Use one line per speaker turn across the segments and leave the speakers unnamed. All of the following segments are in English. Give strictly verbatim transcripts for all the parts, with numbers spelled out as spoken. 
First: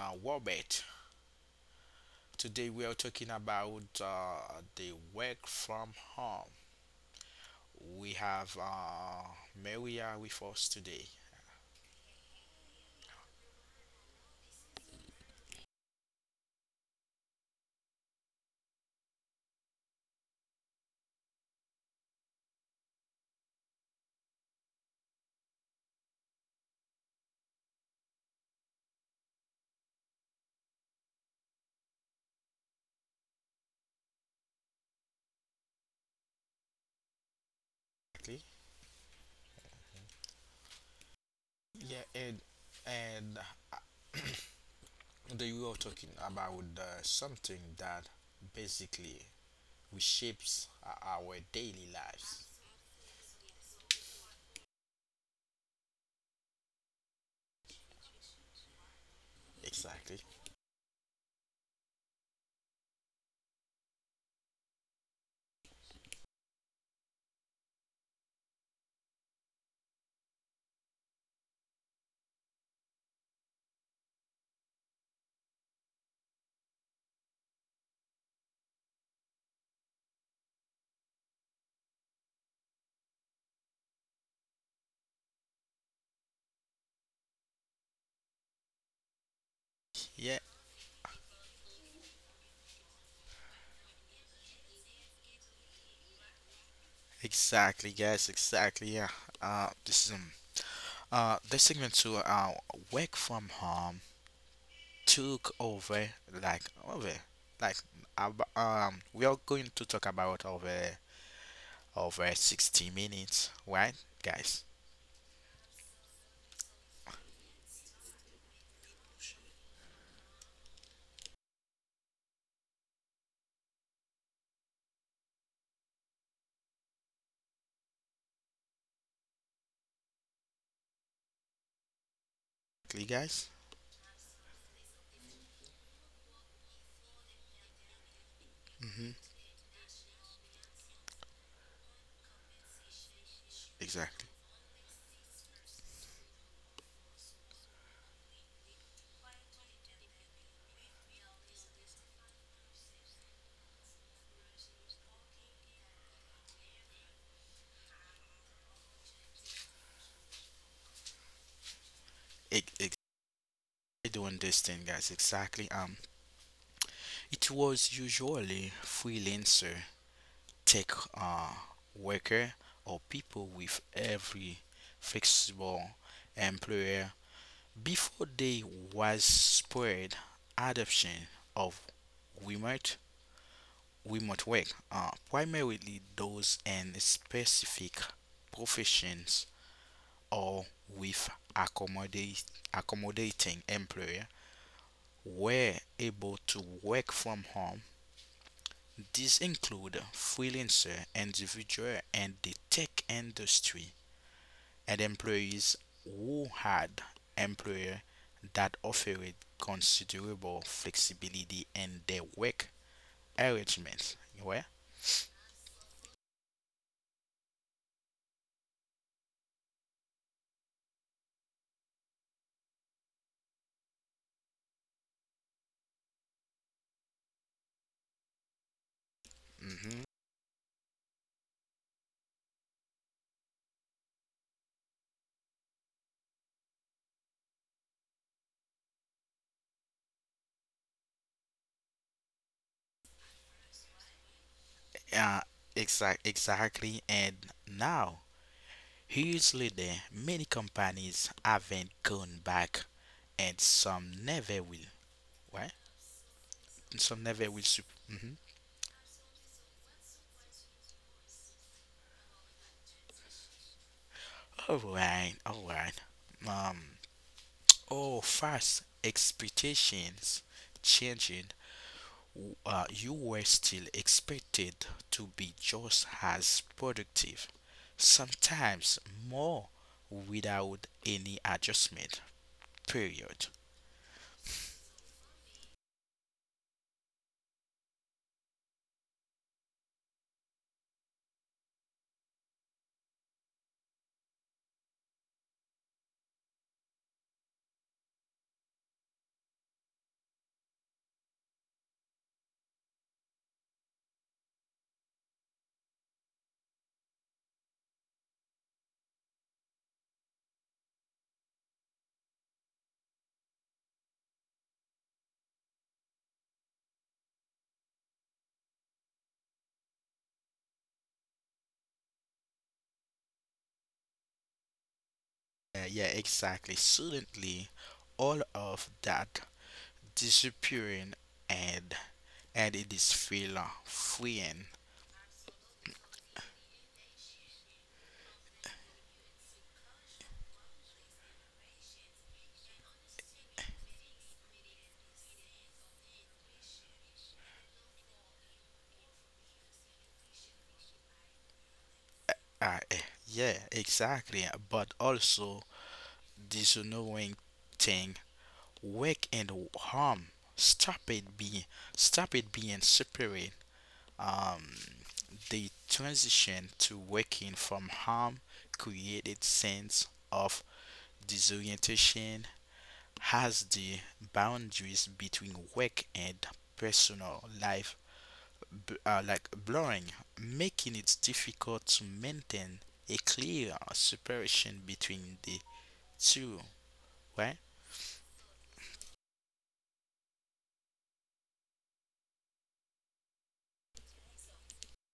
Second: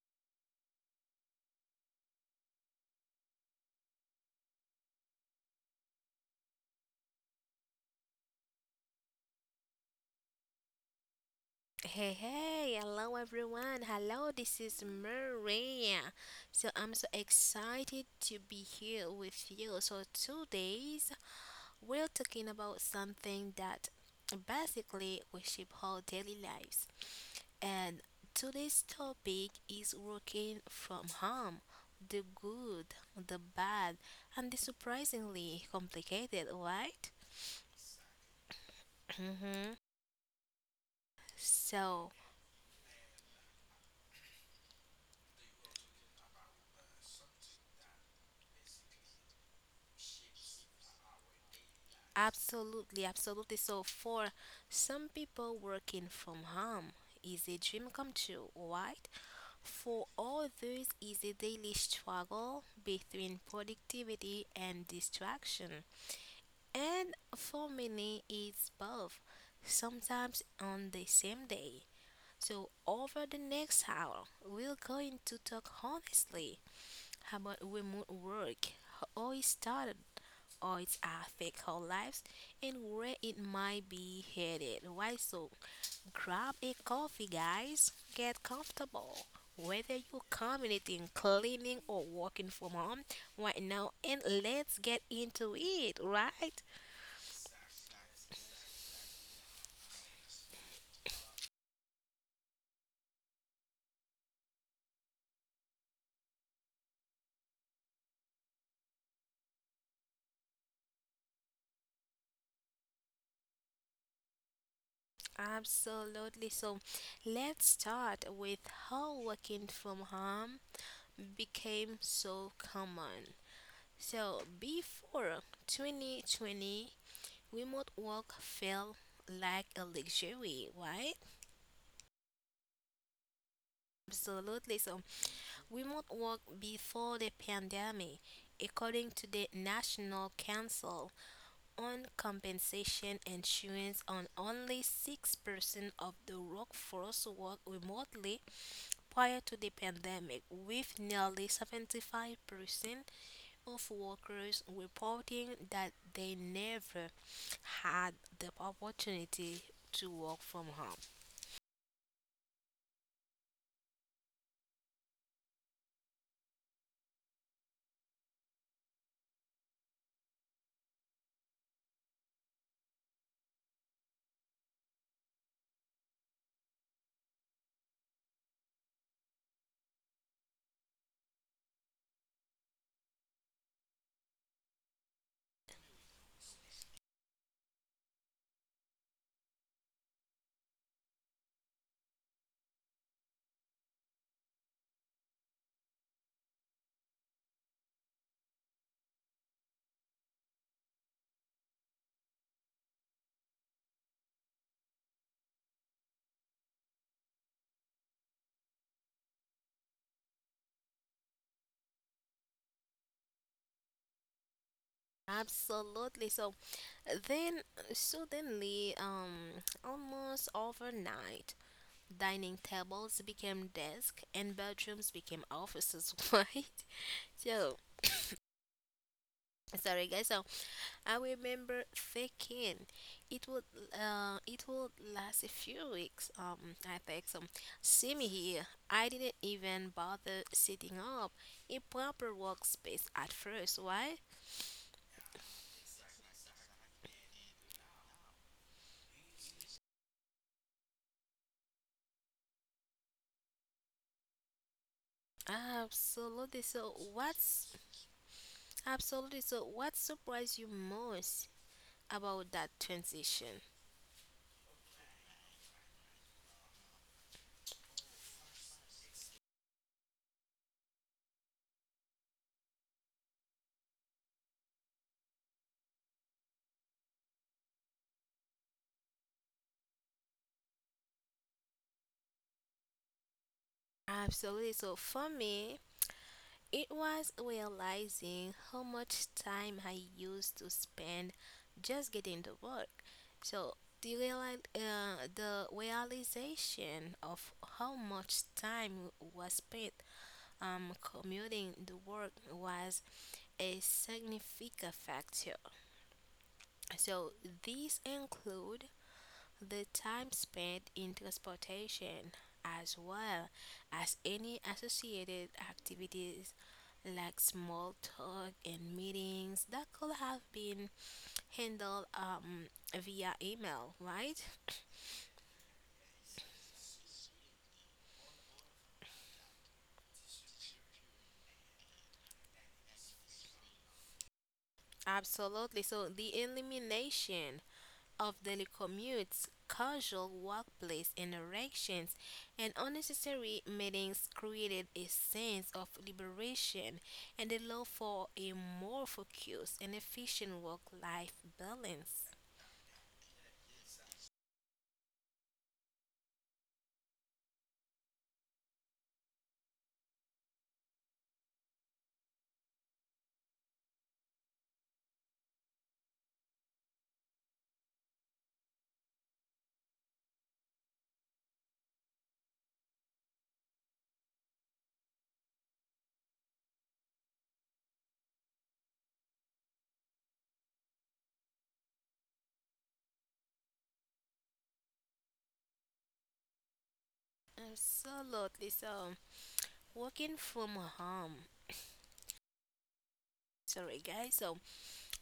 uh, Warbert. Today, we are talking about uh, the work from home. We have uh, Maria with us today.
Hey, hey, hello everyone. Hello, this is Maria. So I'm so excited to be here with you. So today's we're talking about something that basically we shape our daily lives. And today's topic is working from home. The good, the bad, and the surprisingly complicated, right?
Okay.
Mm-hmm. So,
Yeah, and and uh, Today we are talking about uh, something that basically reshapes o- our daily lives.
Absolutely, absolutely. So for some people, working from home is a dream come true, right? For
Exactly.
others, is a daily struggle between productivity and distraction. And for many, it's both, sometimes on the same day. So over the next hour, we're going to talk honestly about remote work, how it started, or its affect our lives and where it might be headed. Why so? Grab a coffee, guys. Get comfortable. Whether you're
Yeah.
commuting, cleaning, or working from home right now, and let's get into it, right?
Exactly, guys. Exactly. Yeah. Uh, this is um, Uh, the segment to uh, work from home took over like over like ab um we are going to talk about over over sixty minutes, right, guys?
Absolutely. So let's start with how working from home became so common. So, before twenty twenty, remote work feel like a luxury, right?
Clear, guys?
Absolutely. So, remote work before the pandemic, according
Mm-hmm.
to the National Council on compensation insurance on
Exactly.
only six percent of the workforce worked remotely prior to the pandemic, with nearly seventy-five percent of workers reporting that they never had the opportunity to work from home.
Ex- ex- Doing this thing, guys. Exactly. Um, it was usually freelancer, tech uh, worker, or people with every flexible employer. Before there was spread adoption of remote remote work, uh, primarily those in specific professions or with accommodate, accommodating employer were able to work from home. These include freelancer, individual, and the tech industry, and employees who had employers that offered considerable flexibility in their work arrangements. Well,
Absolutely. So then, suddenly, um, almost overnight, dining tables became desks and bedrooms became offices, right? So,
hmm
sorry guys. So, I remember thinking it would uh it would last a few weeks. Um, I think so. See me here. I didn't even bother setting up a proper workspace at first. Why?
yeah, exact, exactly. And now, years later, many companies haven't gone back, and some never will. Right?
Absolutely. So,
Some never will.
what's
Sup- mhm.
absolutely so what surprised you most about that transition?
All right, all right. Um, oh, fast expectations changing, uh, you were still expected to be just as productive, sometimes more, without any adjustment. Period.
Absolutely. So for me, it was realizing how much time I used to spend just getting to work. So the reali- uh, the realization of how much time was spent um, commuting to work was a significant factor. So these include the time spent in transportation as well as any associated activities like small talk and meetings that could have been handled um, via email, right?
Uh, yeah, exactly. Suddenly, all of that disappearing and and it is feel uh, freeing.
Absolutely. So the elimination of daily commutes, casual workplace interactions, and unnecessary meetings created a sense of liberation and a love for a more focused and efficient work life balance.
Uh, eh, yeah, exactly. But also this annoying thing work and harm. Stop it being Stop it being separate. Um, the transition to working from harm created sense of disorientation as the boundaries between work and personal life b- are like blurring, making it difficult to maintain a clear separation between the two. Right?
Absolutely. So, working from home, sorry guys, so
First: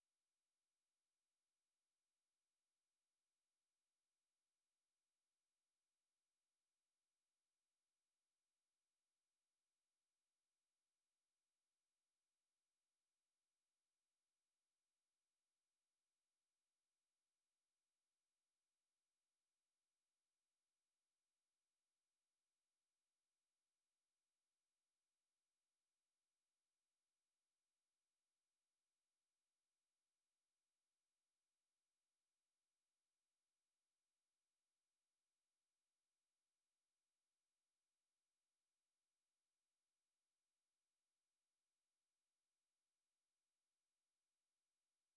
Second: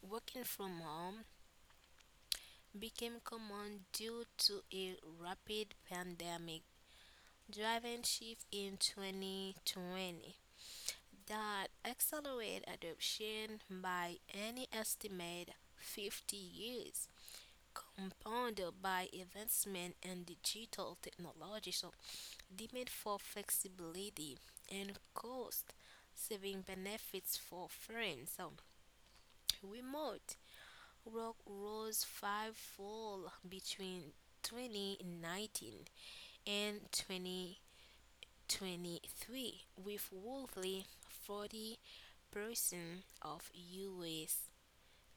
working from home became common due to a rapid pandemic driving shift in twenty twenty that accelerate adoption by any estimate fifty years, compounded by advancement in digital technology. So, demand for flexibility and cost saving benefits for firms. So, remote work rose fivefold between twenty nineteen and twenty. twenty-three, with roughly forty percent of U S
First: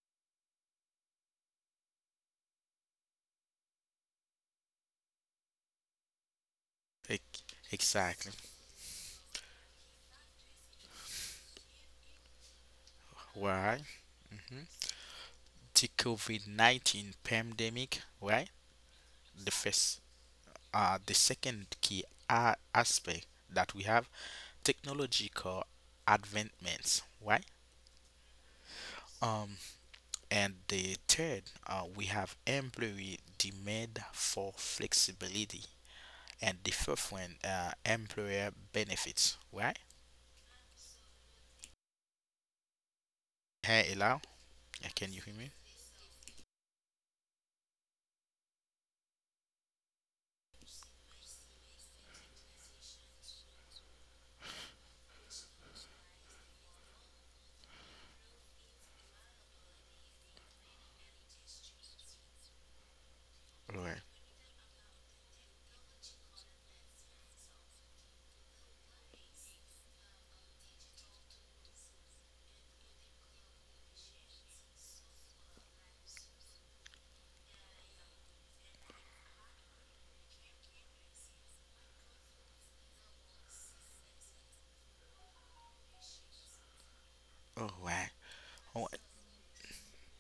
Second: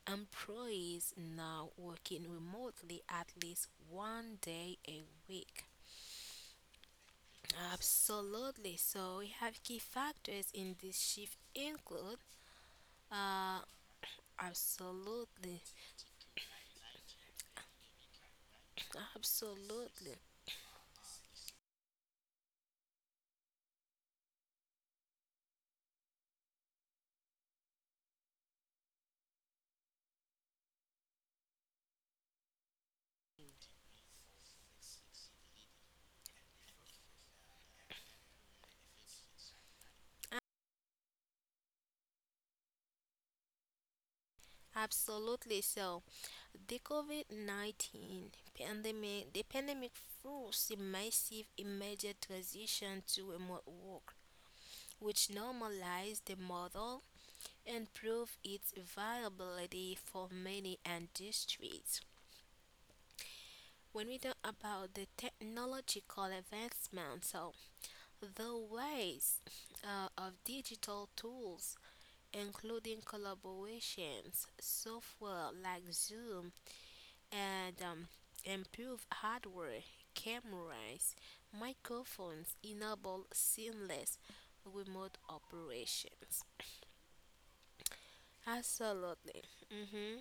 employees now working remotely at least one day a week.
Ex- Exactly.
Absolutely. So we have key factors in this shift include uh
Why? Hmm.
absolutely,
The COVID nineteen pandemic, right? The first,
absolutely.
uh, the second key a- aspect that we have, technological advancements, right? Um, and the third, uh, we have employee demand for flexibility, and the fourth one, uh, employer benefits, right? Hey, Elau, uh, can you hear me?
Absolutely. So, the COVID nineteen pandemic, the pandemic forced a massive immediate transition to remote work, which normalized the model and proved its viability for many industries.
All right,
When we talk about the technological advancements, so the ways uh, of digital tools, including collaborations, software like Zoom, and um, improved hardware, cameras, microphones enable seamless remote operations.
all right, all right.
Absolutely. Hmm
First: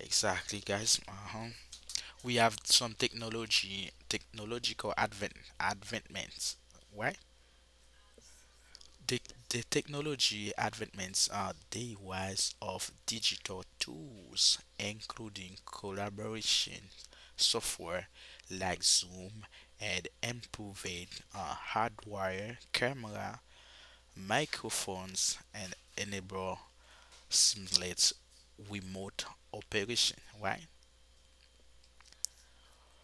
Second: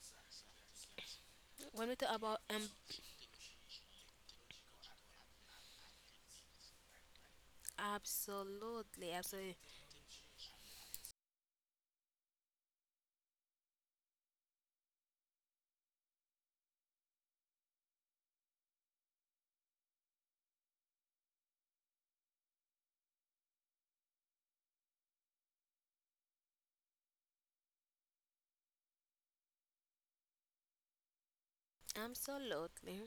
Exactly, guys. Uh huh.
When we talk
We
about
have
um,
some technology technological advent advancements, right?
Absolutely,
the,
absolutely,
the technology advancements are the rise of digital tools, including collaboration software like Zoom and improved uh, hardware, camera, microphones, and enable seamless remote operation, right?
absolutely,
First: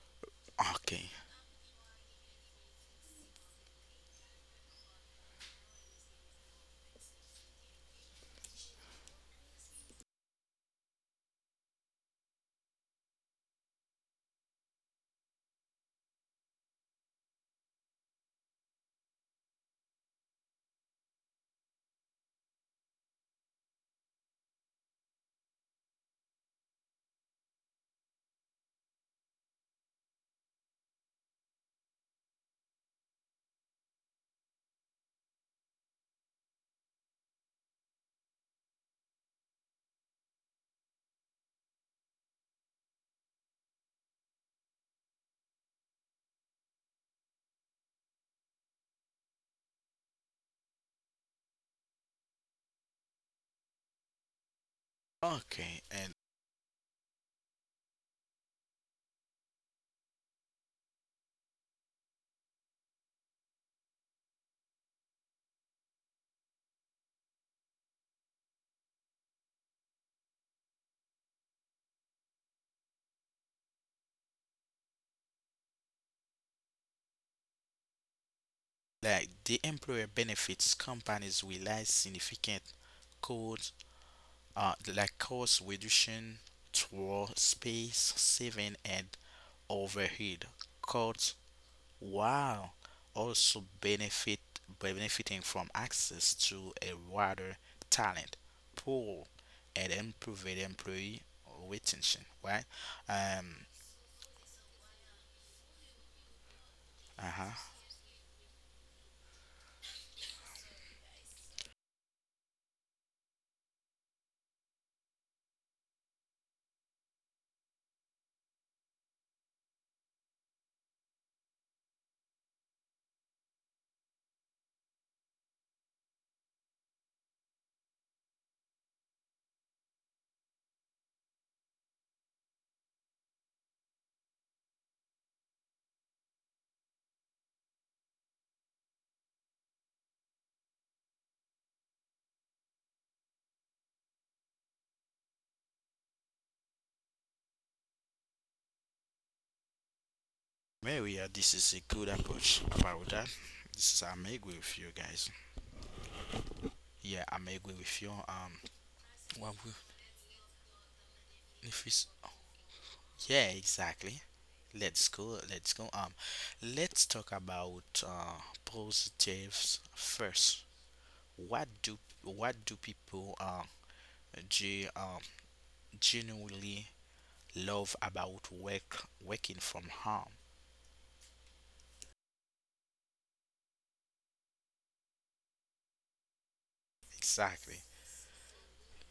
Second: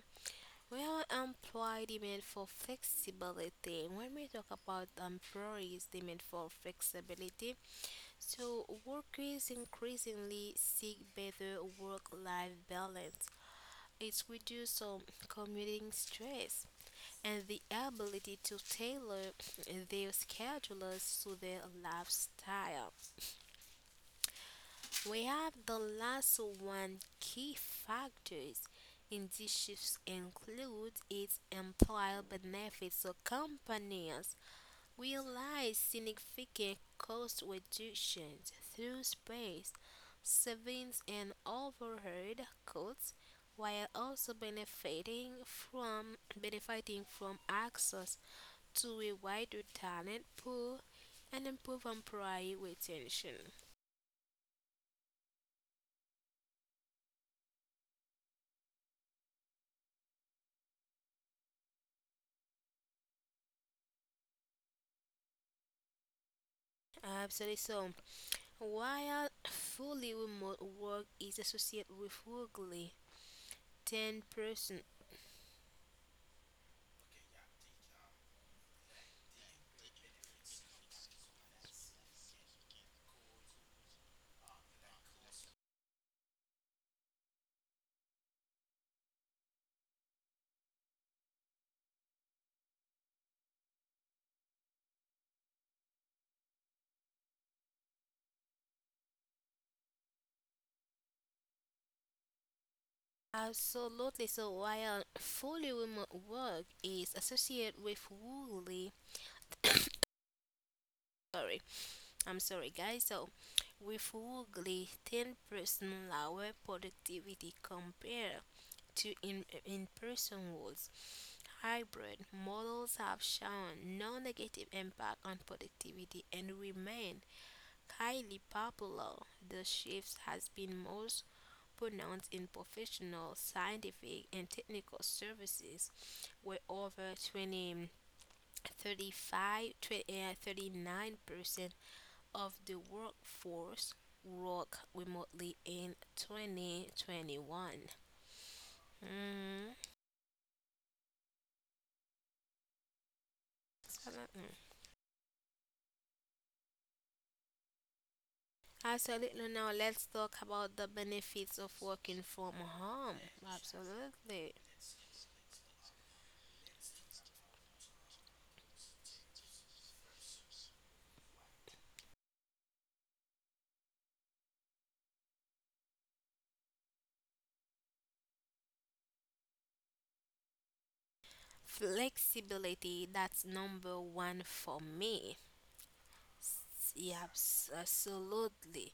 we have
Okay.
employee demand for flexibility. When we talk about employees' demand for flexibility, so workers increasingly seek better work-life balance. It reduces um, commuting stress and the ability to tailor their schedules to their lifestyle. We have the last one key factors in these shifts include its employer benefits. So companies realize significant cost reductions through space savings and overhead costs while also benefiting from benefiting from access to a wider talent pool and improve employee retention.
Okay. And
Absolutely. So, while fully remote work is associated with roughly ten percent.
like the employer benefits, companies realize significant codes, uh, like cost reduction toward space saving and overhead cuts, while also benefit benefiting from access to a wider talent pool and improved employee retention, right? um
Absolutely. So while fully remote work is
uh-huh.
associated with woolly, sorry, I'm sorry, guys. So with woolly, ten percent lower productivity compared to in in-person roles. Hybrid models have shown no negative impact on productivity and remain highly popular. The shift has been most pronounced in professional, scientific, and technical services, where over twenty, thirty-five, thirty-nine percent of the workforce work remotely in twenty twenty-one. Mhm.
Maria, this is a good approach about that. This is, I'm agree
Absolutely.
with you, guys. Yeah, I'm agree with you. Um, what
Absolutely.
we,
Now let's talk about the benefits
if
of
we, s-
working from home.
Yeah, exactly.
Absolutely.
Let's go. Let's go. Um, let's talk about uh, positives first. What do what do people um ge, um genuinely love about work working from home?
Flexibility, that's number one for me. Yeah,
Exactly.
abs- absolutely.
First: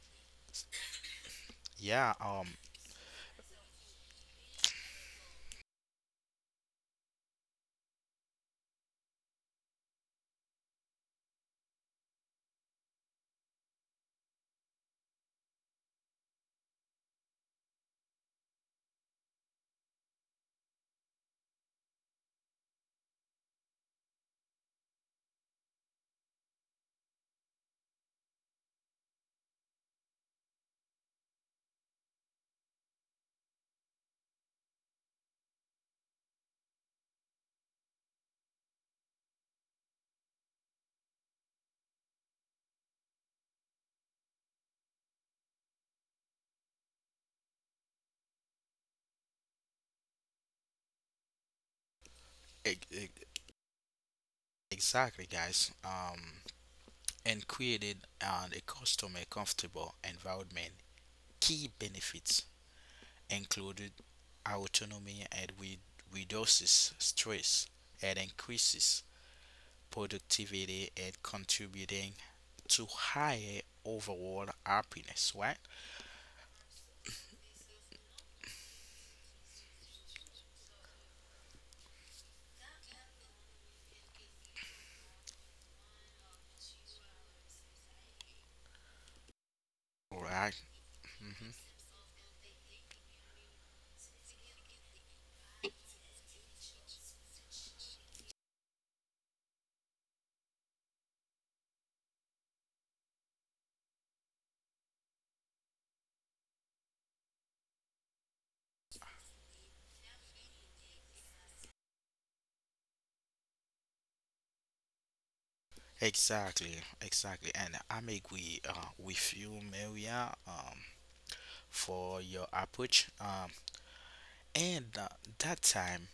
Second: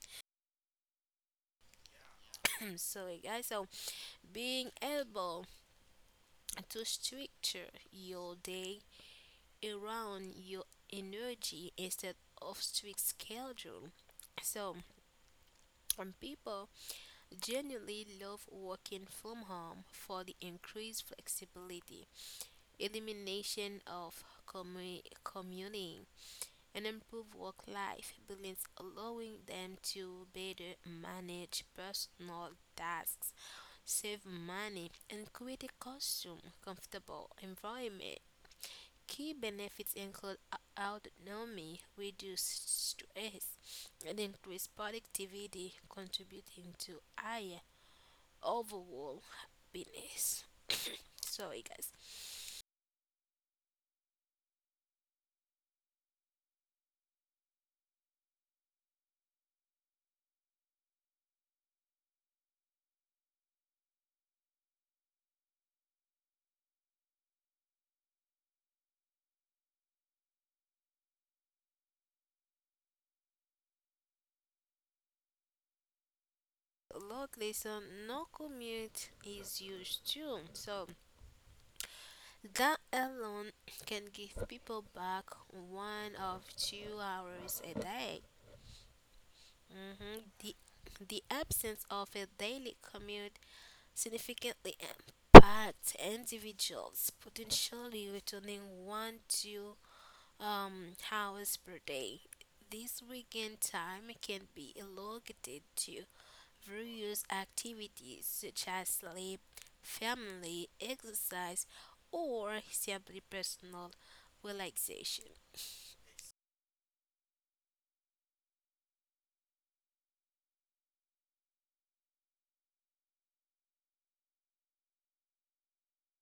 Yeah. Um.
Sorry, guys. So being able to structure your day around your energy instead of strict schedule. So, um, people genuinely love working from home for the increased flexibility, elimination of commu- commuting, and improve work life balance, allowing them to better manage personal tasks, save money, and create a custom, comfortable environment. Key benefits include au- autonomy, reduced stress, and increased productivity, contributing to higher overall happiness. Sorry, guys.
e- e- exactly, guys. Um. And created uh, a customer comfortable environment. Key benefits included autonomy and re- reduces stress and increases productivity, and contributing to higher overall happiness, right?
Look, listen, no commute is used too. So that alone can give people back one of two hours a day. Mhm.
All
The,
right.
the
Mm-hmm.
absence of a daily commute significantly impacts individuals, potentially returning one to um, hours per day. This weekend time can be allocated to various activities such as sleep, family, exercise, or simply personal relaxation.
Exactly. Exactly. And I'm agree uh, with you, Maria, um, for your approach. Um, and uh, That time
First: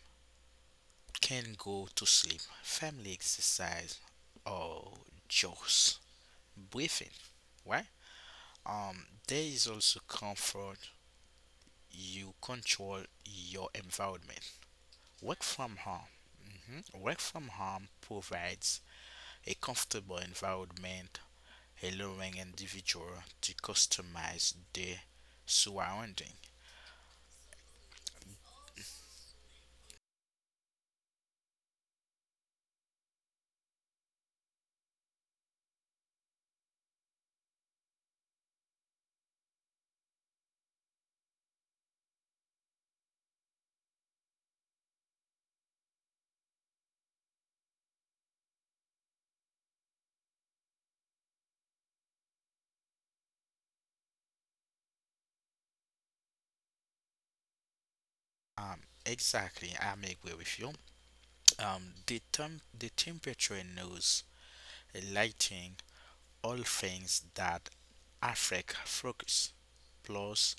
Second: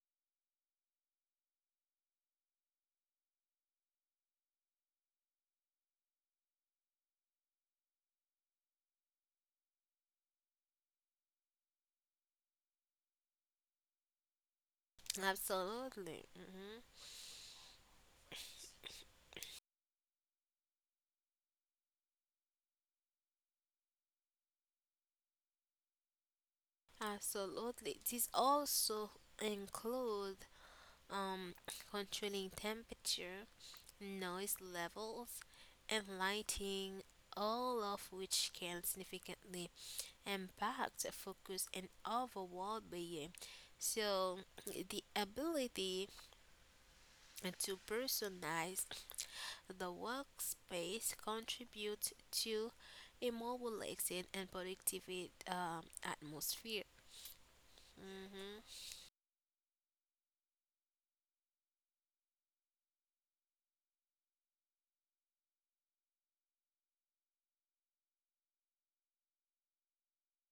can go to sleep, family exercise, or just breathing, right? Um, there is also comfort. You control your environment. Work from home.
Absolutely. Mhm.
Mhm. Work from home provides a comfortable environment, allowing individual to customize their surrounding.
Absolutely. This also include um, controlling temperature, noise levels, and lighting, all of which can significantly impact focus and overall being. So the ability and to personalize the workspace contributes to a more relaxing and productive um, atmosphere. Hmm.
Um, exactly, I'm agree with you. Um, the term, the temperature, nose, lighting, all things that affect focus. Plus,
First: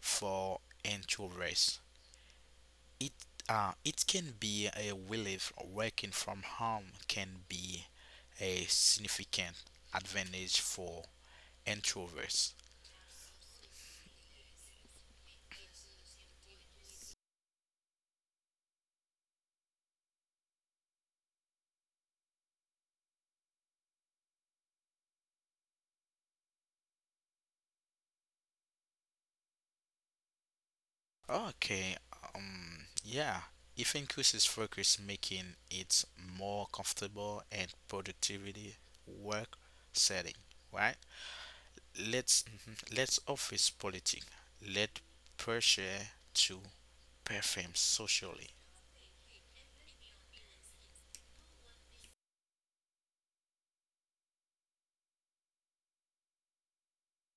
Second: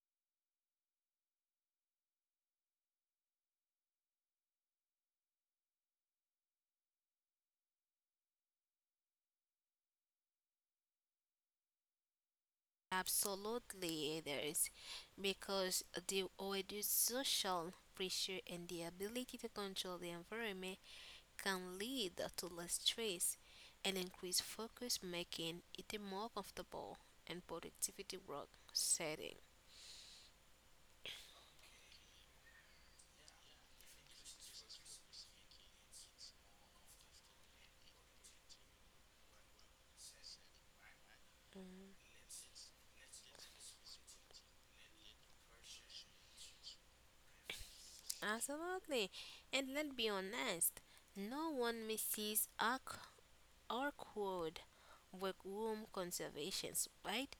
for introverts, It uh, it can be a relief. Working from home can be a significant advantage for introverts.
Absolutely, there is, because the reduced social pressure and the ability to control the environment can lead to less stress and increased focus, making it a more comfortable and productivity work setting.
Okay, um, yeah. It increases focus, making it more comfortable and productivity work setting, right?
Mm-hmm.
Let's mhm, let's office politics. Let pressure to perform socially.
Absolutely. And let's be honest, no one misses our, our quote workroom room conservations, right?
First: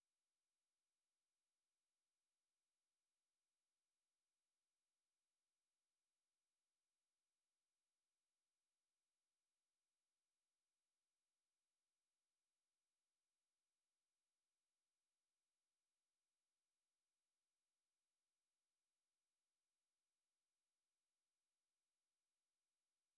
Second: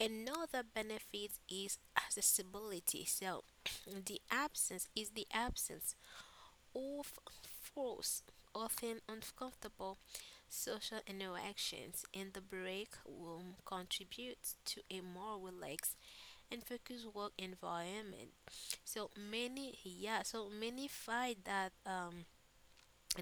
Another benefit is accessibility. So the absence is the absence of force, often uncomfortable social interactions in the break room contributes to a more relaxed and focus work environment. So many, yeah, so many find that um,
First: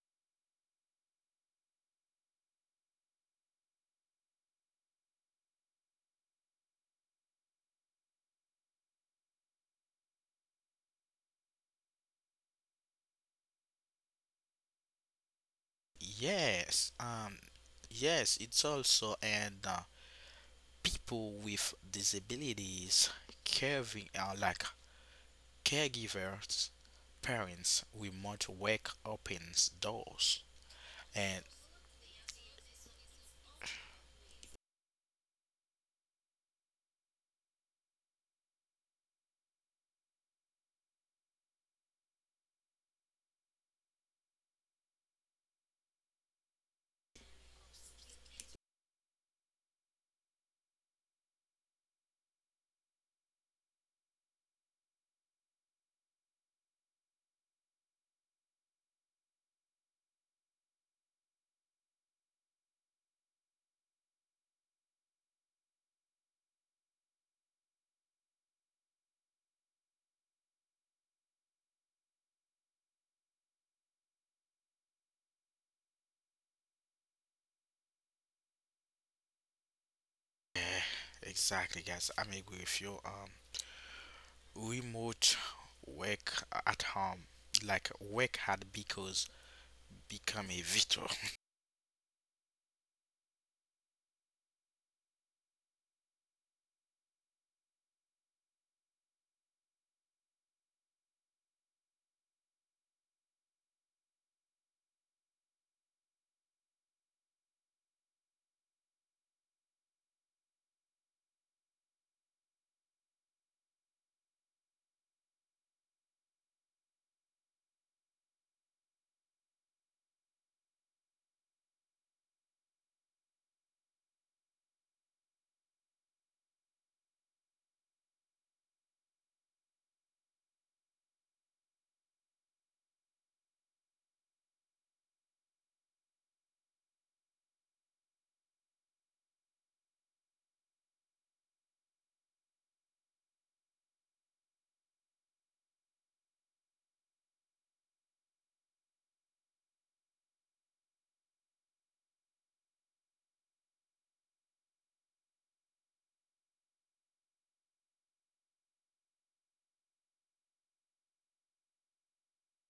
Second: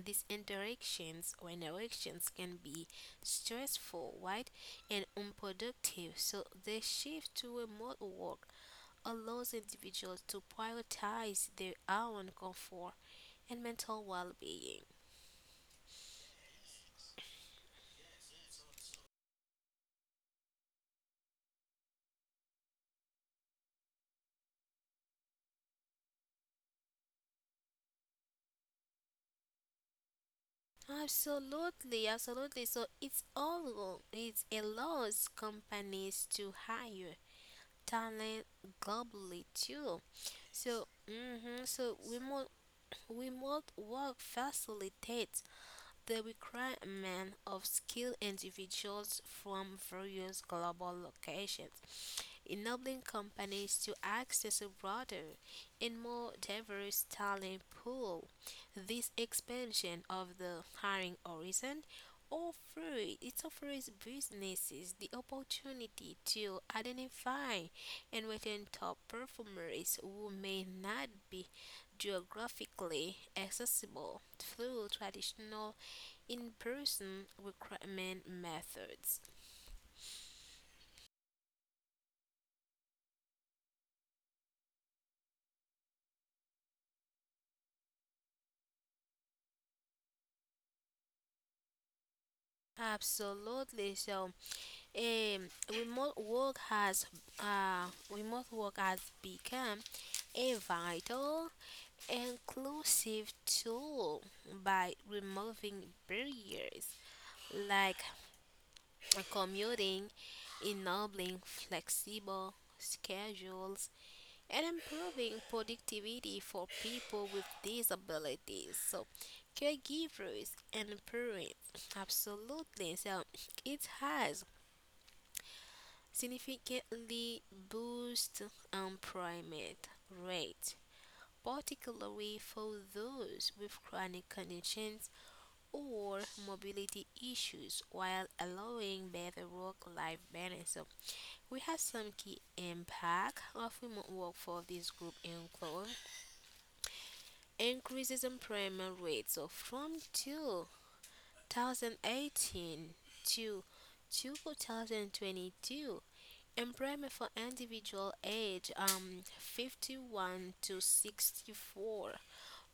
these interactions or interactions can be stressful, right, and unproductive. So the shift to remote work allows individuals to prioritize their own comfort and mental well-being.
Yes, um, yes, it's also, and uh, people with disabilities, caring, uh, like caregivers, parents, remote work opens doors. And
Absolutely, absolutely. So it's all it allows companies to hire talent globally too. So, hmm so remote, remote work facilitates the recruitment of skilled individuals from various global locations, enabling companies to access a broader and more diverse talent pool. This expansion of the hiring horizon offers it offers businesses the opportunity to identify and retain top performers who may not be geographically accessible through traditional in-person recruitment methods.
uh, exactly, guys, I'm agree with you. Um, remote work at home, like work hard because become a virtual.
Absolutely. So Um, remote work has uh, remote work has become a vital, inclusive tool by removing barriers like commuting, enabling flexible schedules, and improving productivity for people with disabilities. So, caregivers and parents, absolutely. So, it has significantly boost employment rate, particularly for those with chronic conditions or mobility issues, while allowing better work-life balance. So we have some key impact of remote work for this group include increases employment rates. So from two thousand eighteen to two thousand twenty-two, employment for individual age um fifty-one to sixty-four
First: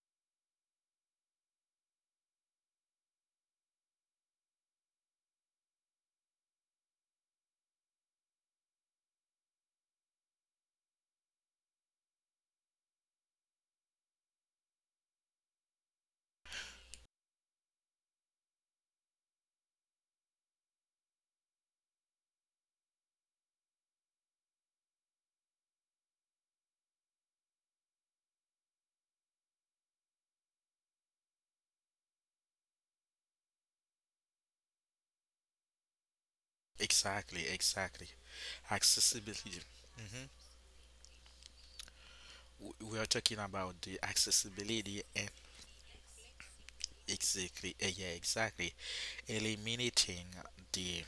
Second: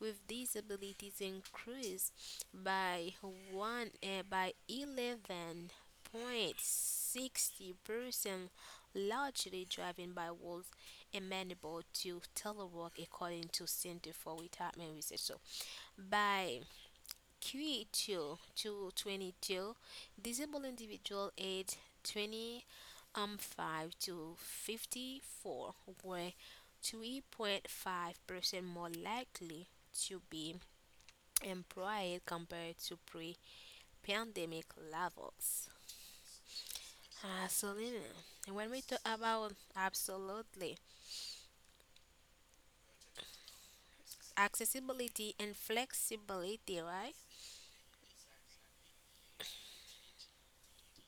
with disabilities increased by one uh, by eleven point six zero percent, largely driven by those amenable to telework, according to Center for Retirement Research. So by Q two to twenty-two, disabled individual age twenty um, five to fifty-four were three point five percent more likely to be employed compared to pre-pandemic levels.
Exactly,
Absolutely.
exactly.
And when we talk about
Accessibility. hmm
absolutely,
w- we are talking about the accessibility and
accessibility and flexibility, right?
exactly, eh, yeah, exactly. Eliminating the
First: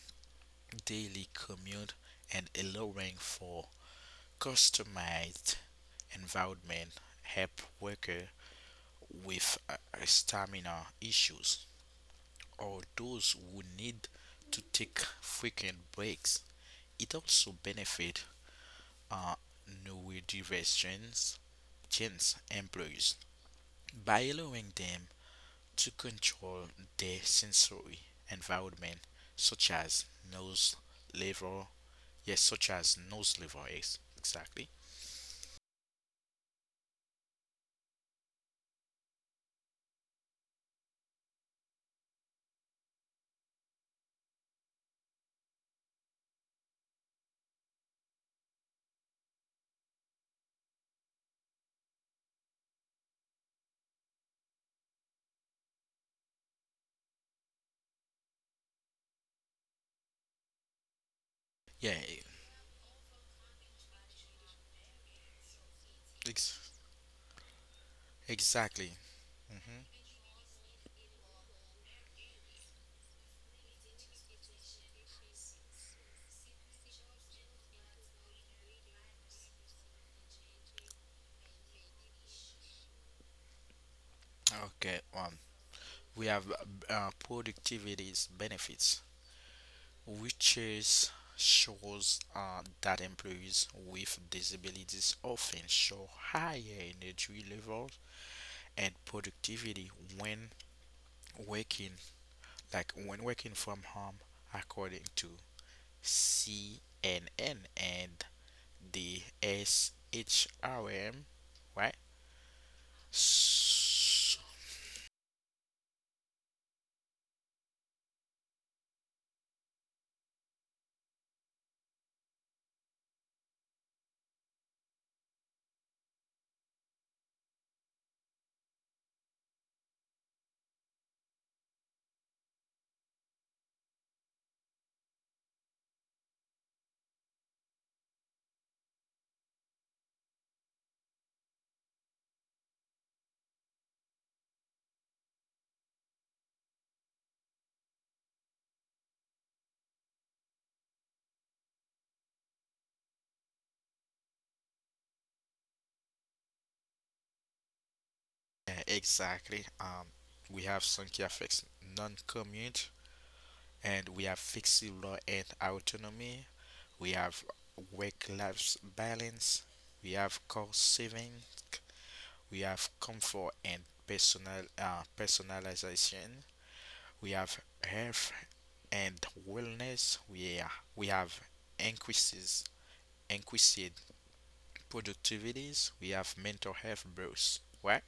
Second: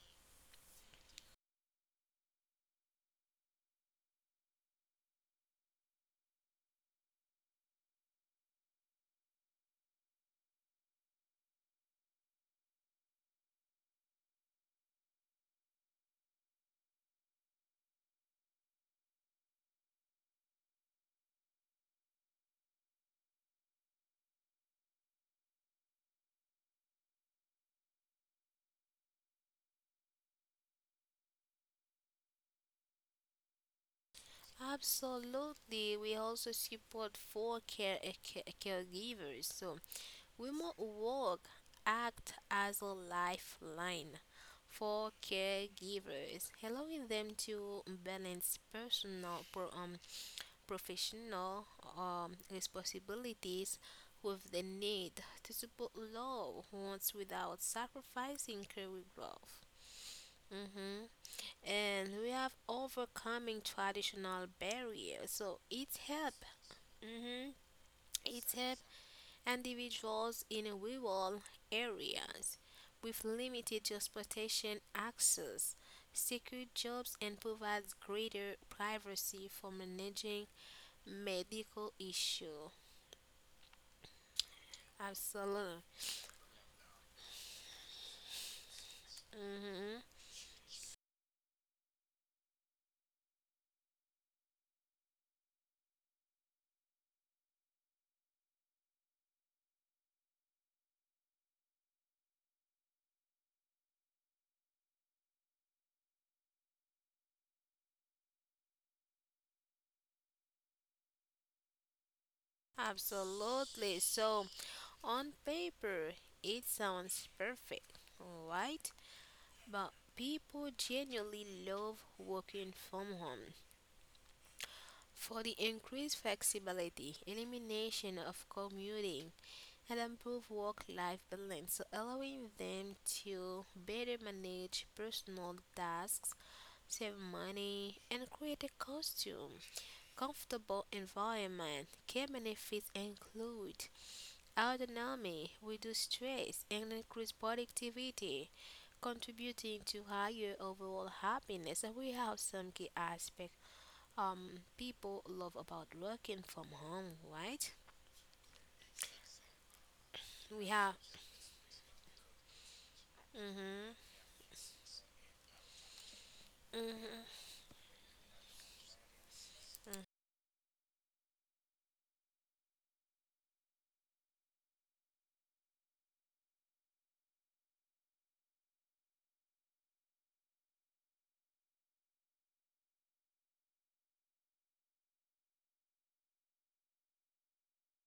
daily commute and allowing for customized environment help worker with uh, uh, stamina issues or those who need to take frequent breaks. It also benefit uh, neurodivergent employees by allowing them to control their sensory environment, such as nose, liver, yes, such as nose, liver, ex- exactly.
Absolutely. We also support for care, care caregivers. So remote work act as a lifeline for caregivers, allowing them to balance personal, pro, um, professional um, responsibilities with the need to support loved ones without sacrificing career growth. Hmm.
Yeah,
And
e-
we have overcoming traditional barriers, so it's help.
ex-
hmm It's help
exactly.
individuals in rural areas with limited transportation access, secure jobs, and provides greater privacy for managing medical issue.
Okay, um,
Absolutely.
we have uh, productivity's benefits,
Hmm.
which is shows uh, that employees with disabilities often show higher energy levels and productivity when working, like when working from home, according to C N N and the S H R M, right?
Absolutely.
S-
So, on paper, it sounds perfect, right? But people genuinely love working from home for the increased flexibility, elimination of commuting, and improved work life balance, allowing them to better manage personal tasks, save money, and create a costume, comfortable environment. Key benefits include autonomy, reduce stress, and increase productivity, contributing to higher overall happiness. And we have some key aspects um people love about working from home, right?
yeah, exactly. Um, we
We
have
have
Sunky affects non-commute,
mhm
and we have fixed law and autonomy. We
mhm.
have work-life balance. We have cost saving. We have comfort and personal uh, personalization. We have health and wellness. We are, we have increases increased productivities. We have mental health bros, right?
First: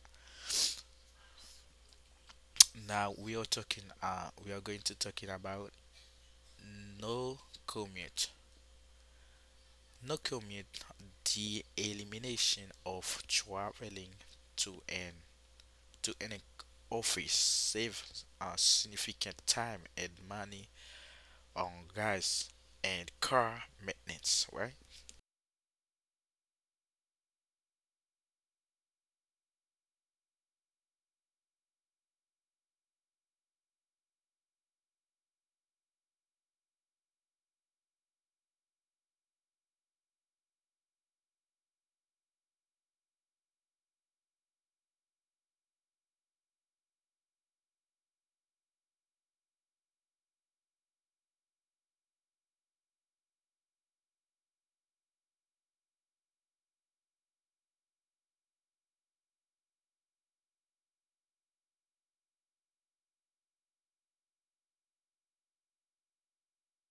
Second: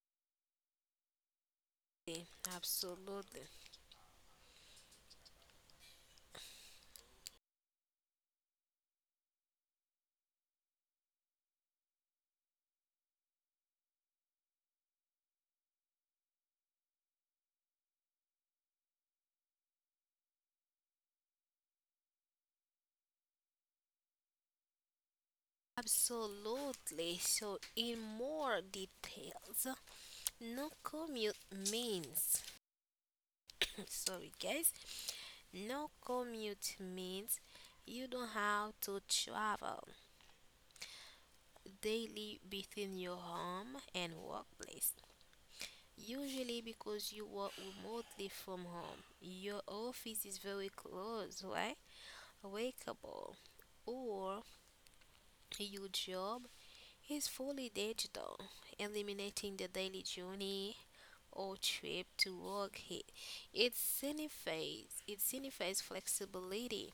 Yeah,
Now we
absolutely
are talking. Uh, we are going to talking about no commute. No commute. The elimination of traveling to an to an office saves a significant time and money on gas and car maintenance, right?
absolutely. So in more details, no commute means sorry guys, no commute means you don't have to travel daily between your home and workplace. Usually because you work remotely from home, your office is very close, right? Workable. Or your job is fully digital, eliminating the daily journey or trip to work. It it signifies it signifies flexibility,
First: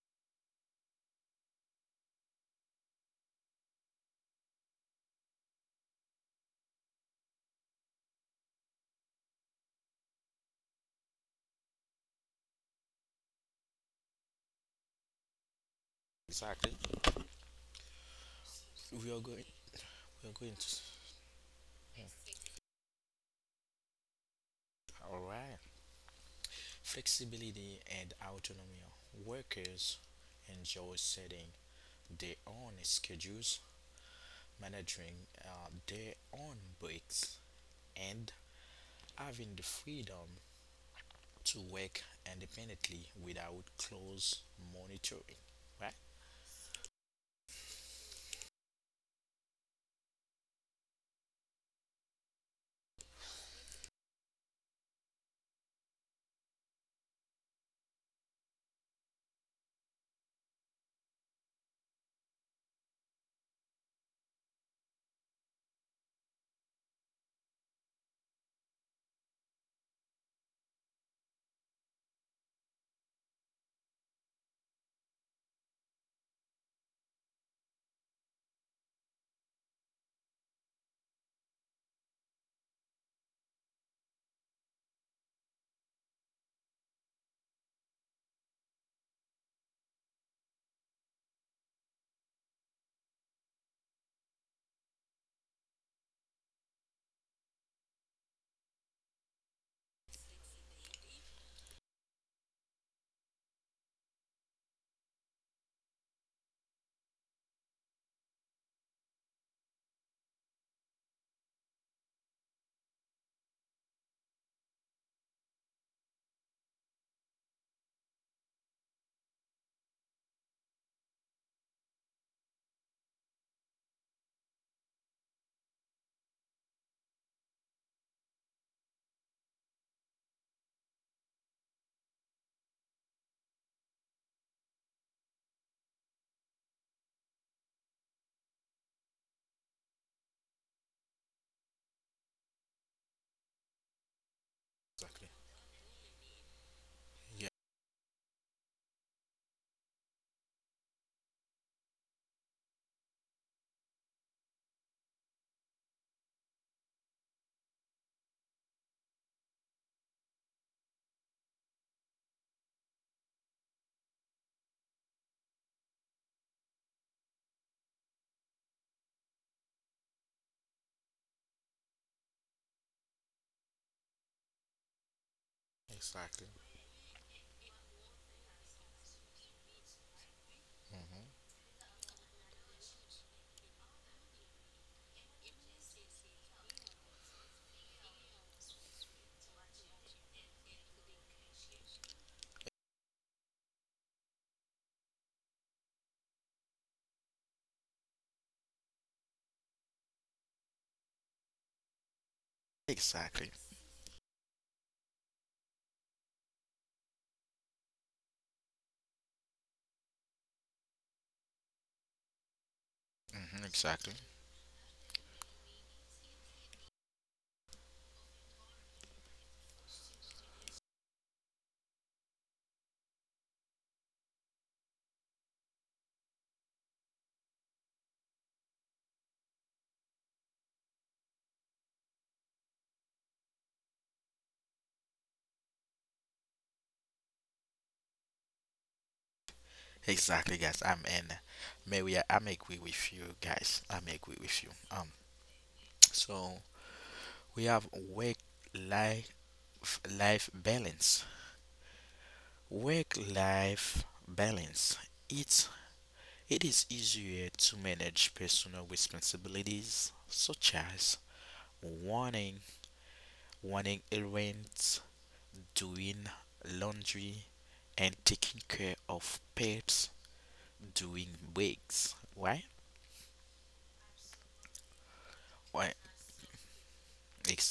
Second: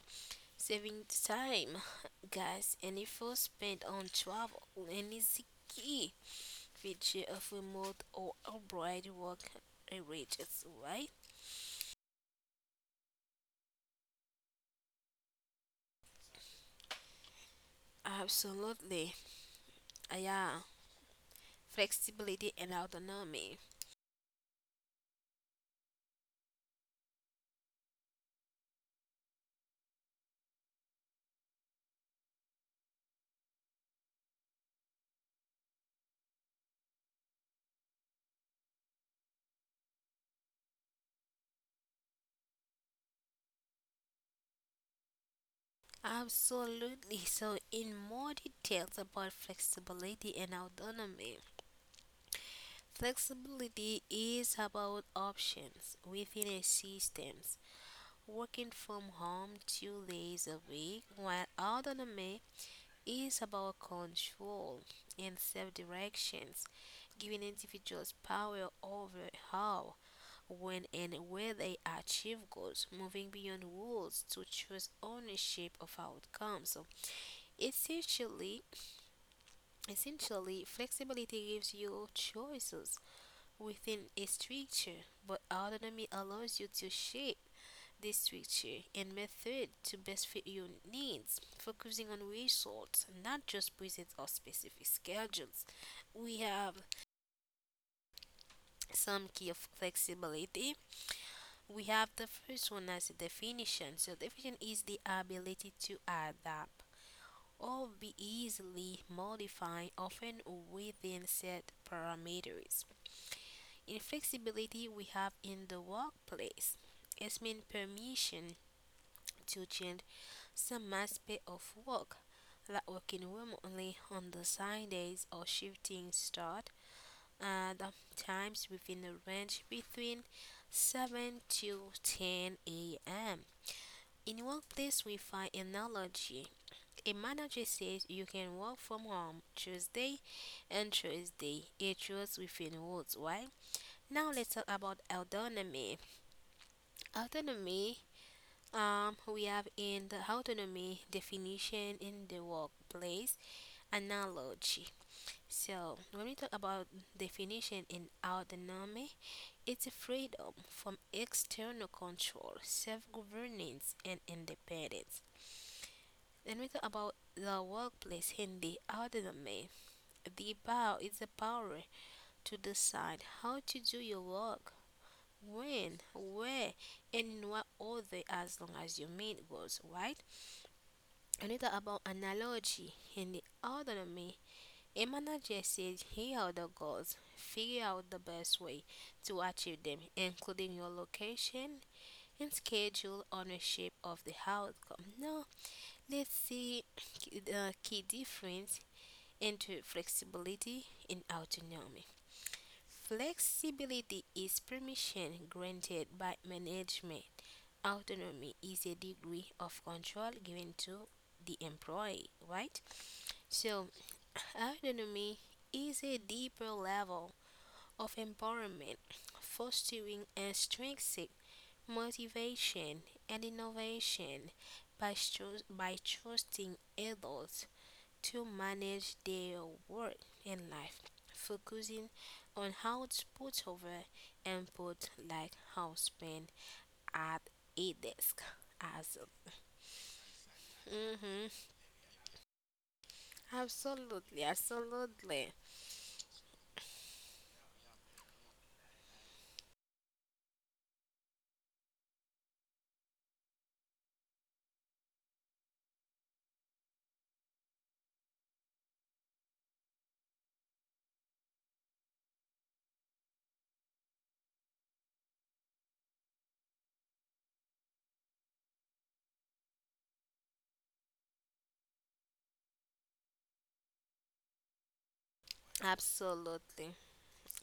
saving time, guys, and effort spent on travel, and it's key video of remote or abroad work enriches, right?
Exactly. We
Absolutely.
are going. We are going
Yeah.
to.
Flexibility and autonomy.
All right. Flexibility and autonomy. Workers enjoy setting their own schedules, managing uh, their own breaks, and having the freedom to work independently without close monitoring. Right?
Absolutely. So in more details about flexibility and autonomy, flexibility is about options within a system, working from home two days a week, while autonomy is about control and self directions, giving individuals power over how, when, and where they achieve goals, moving beyond rules to choose ownership of outcomes. So, Essentially, essentially, flexibility gives you choices within a structure, but autonomy allows you to shape this structure and method to best fit your needs, focusing on results, not just present or specific schedules. We have some key of flexibility. We have the first one as a definition. So definition is the ability to adapt or be easily modified, often within set parameters. In flexibility, we have in the workplace. It means permission to change some aspect of work, like working remotely on the Sundays or shifting start and um, times within a range between seven to ten a m. In workplace, we find analogy. A manager says you can work from home Tuesday and Thursday. It was within rules, right? Now let's talk about
Exactly.
autonomy.
Yeah,
Autonomy Um, we have in the autonomy definition in the workplace analogy. So, when we talk about definition in autonomy, it's a freedom from external control, self governance, and independence. Then we talk about the workplace in the autonomy. The power is the power to decide how to do your work, when,
exactly.
where, and in what order as long as you meet goals, right?
Hmm.
Another about analogy and the autonomy. A manager says, here are the goals. Figure out the best way to achieve them, including your location and schedule ownership of the outcome. Now, let's see the key difference into flexibility and autonomy.
Exactly.
Flexibility is permission granted by management. Autonomy is a degree of control given to the employee, right?
Hmm.
So,
Exactly.
autonomy is a deeper level of empowerment, fostering intrinsic motivation and innovation by, stru- by trusting adults to manage their work and life, focusing on output over input, like how spent at a desk as
Exactly, guys. I'm in.
hmm.
Maybe I, I'm agree with you, guys. I'm agree
Absolutely,
with you. Um.
absolutely,
So we have work life life balance. Work life balance. It's it is easier to manage personal responsibilities, such as running running errands, doing laundry, and taking care of pets during breaks. Right? Right,
absolutely.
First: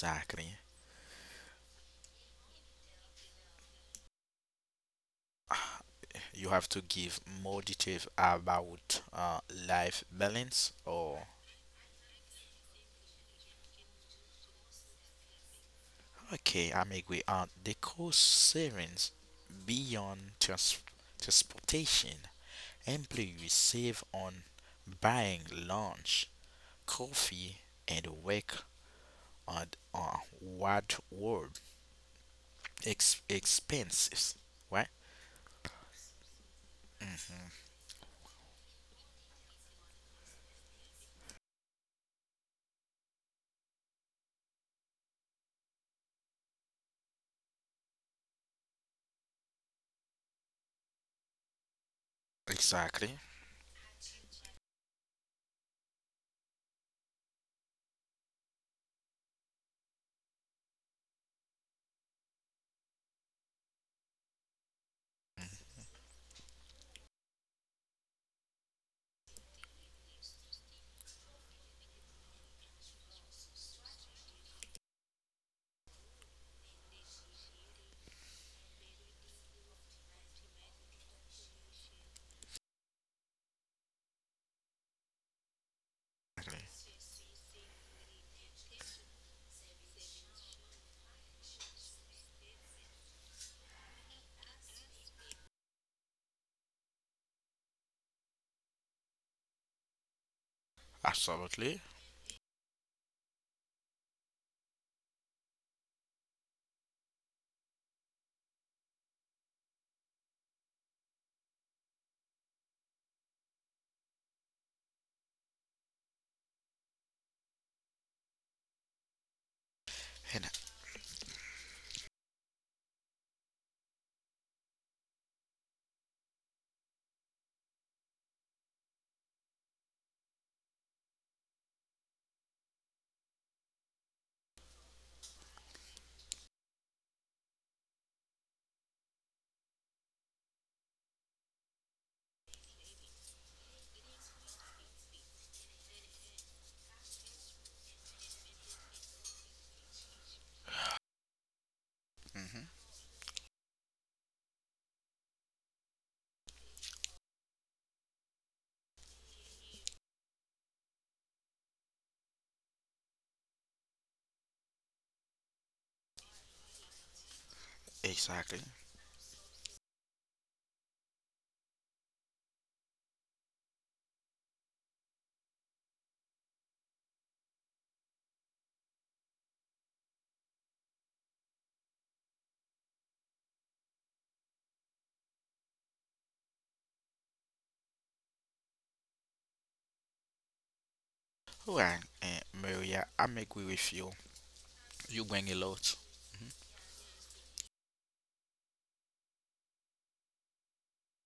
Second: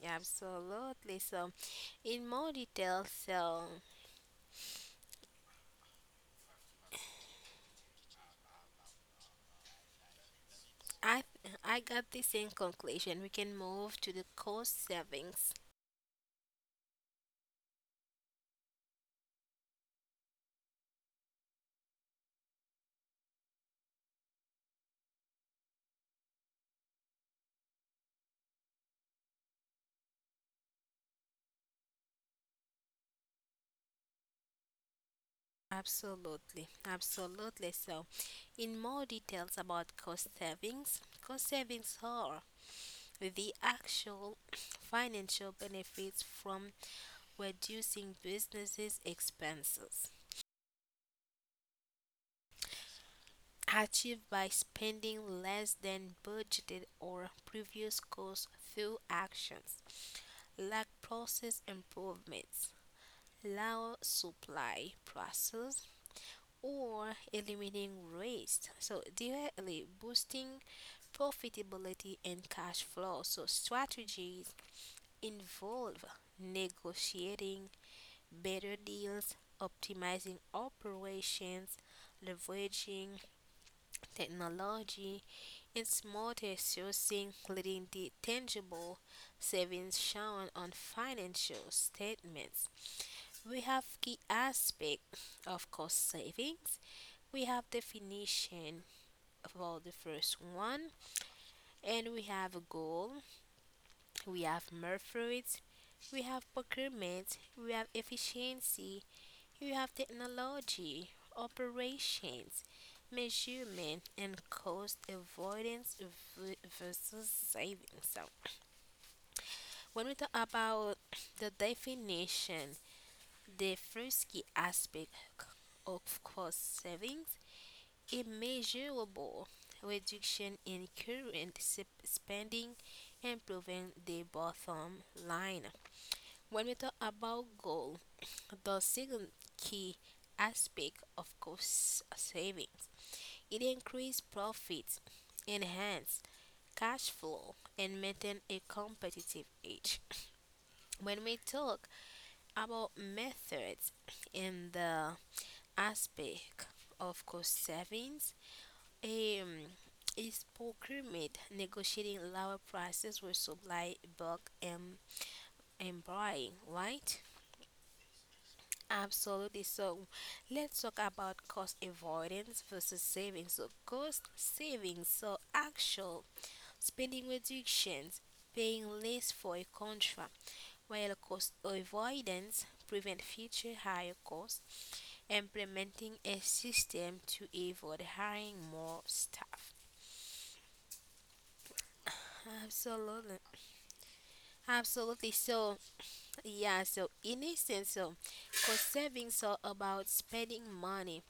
Yeah, absolutely. So, in more detail, so
You have to give more detail about uh, life balance or
I I got this in conclusion. We can move to the cost savings.
okay, I'm agree. Uh, the cost savings beyond trans- transportation. Employees save on buying lunch, coffee, and work at uh, what world ex- expenses. Right?
Absolutely, absolutely. So, in more details about cost savings, cost savings are the actual financial benefits from reducing businesses' expenses
Exactly.
achieved by spending less than budgeted or previous costs through actions like process improvements, lower supply process, or eliminating waste. So directly boosting profitability and cash flow. So strategies involve negotiating better deals, optimizing operations, leveraging technology, and smarter sourcing, leading to tangible savings shown on financial statements. We have key aspect of cost savings. We have definition for the first one,
Absolutely.
and we have a goal. We have methods. We have procurement. We have efficiency. We have technology, operations, measurement, and cost avoidance v- versus savings. So when we talk
And
about the definition, the first key aspect of cost savings a measurable reduction in current sp- spending improving the bottom line. When we talk about goal, the second key aspect of cost savings, it increases profits, enhance cash flow, and maintain a competitive edge. When we talk
mhm,
about methods in the aspect of cost savings, Um, is procurement negotiating lower prices with supply bulk and, and buying, right?
exactly.
Absolutely. So let's talk about cost avoidance versus savings. So cost savings, so actual spending reductions, paying less for a contract, while cost avoidance prevent future higher costs, implementing a system to avoid hiring more staff.
All right, uh, Maria, I'm
Absolutely.
agree with you. You
Absolutely.
bring a
So,
lot.
yeah, so in essence, so cost savings are about spending money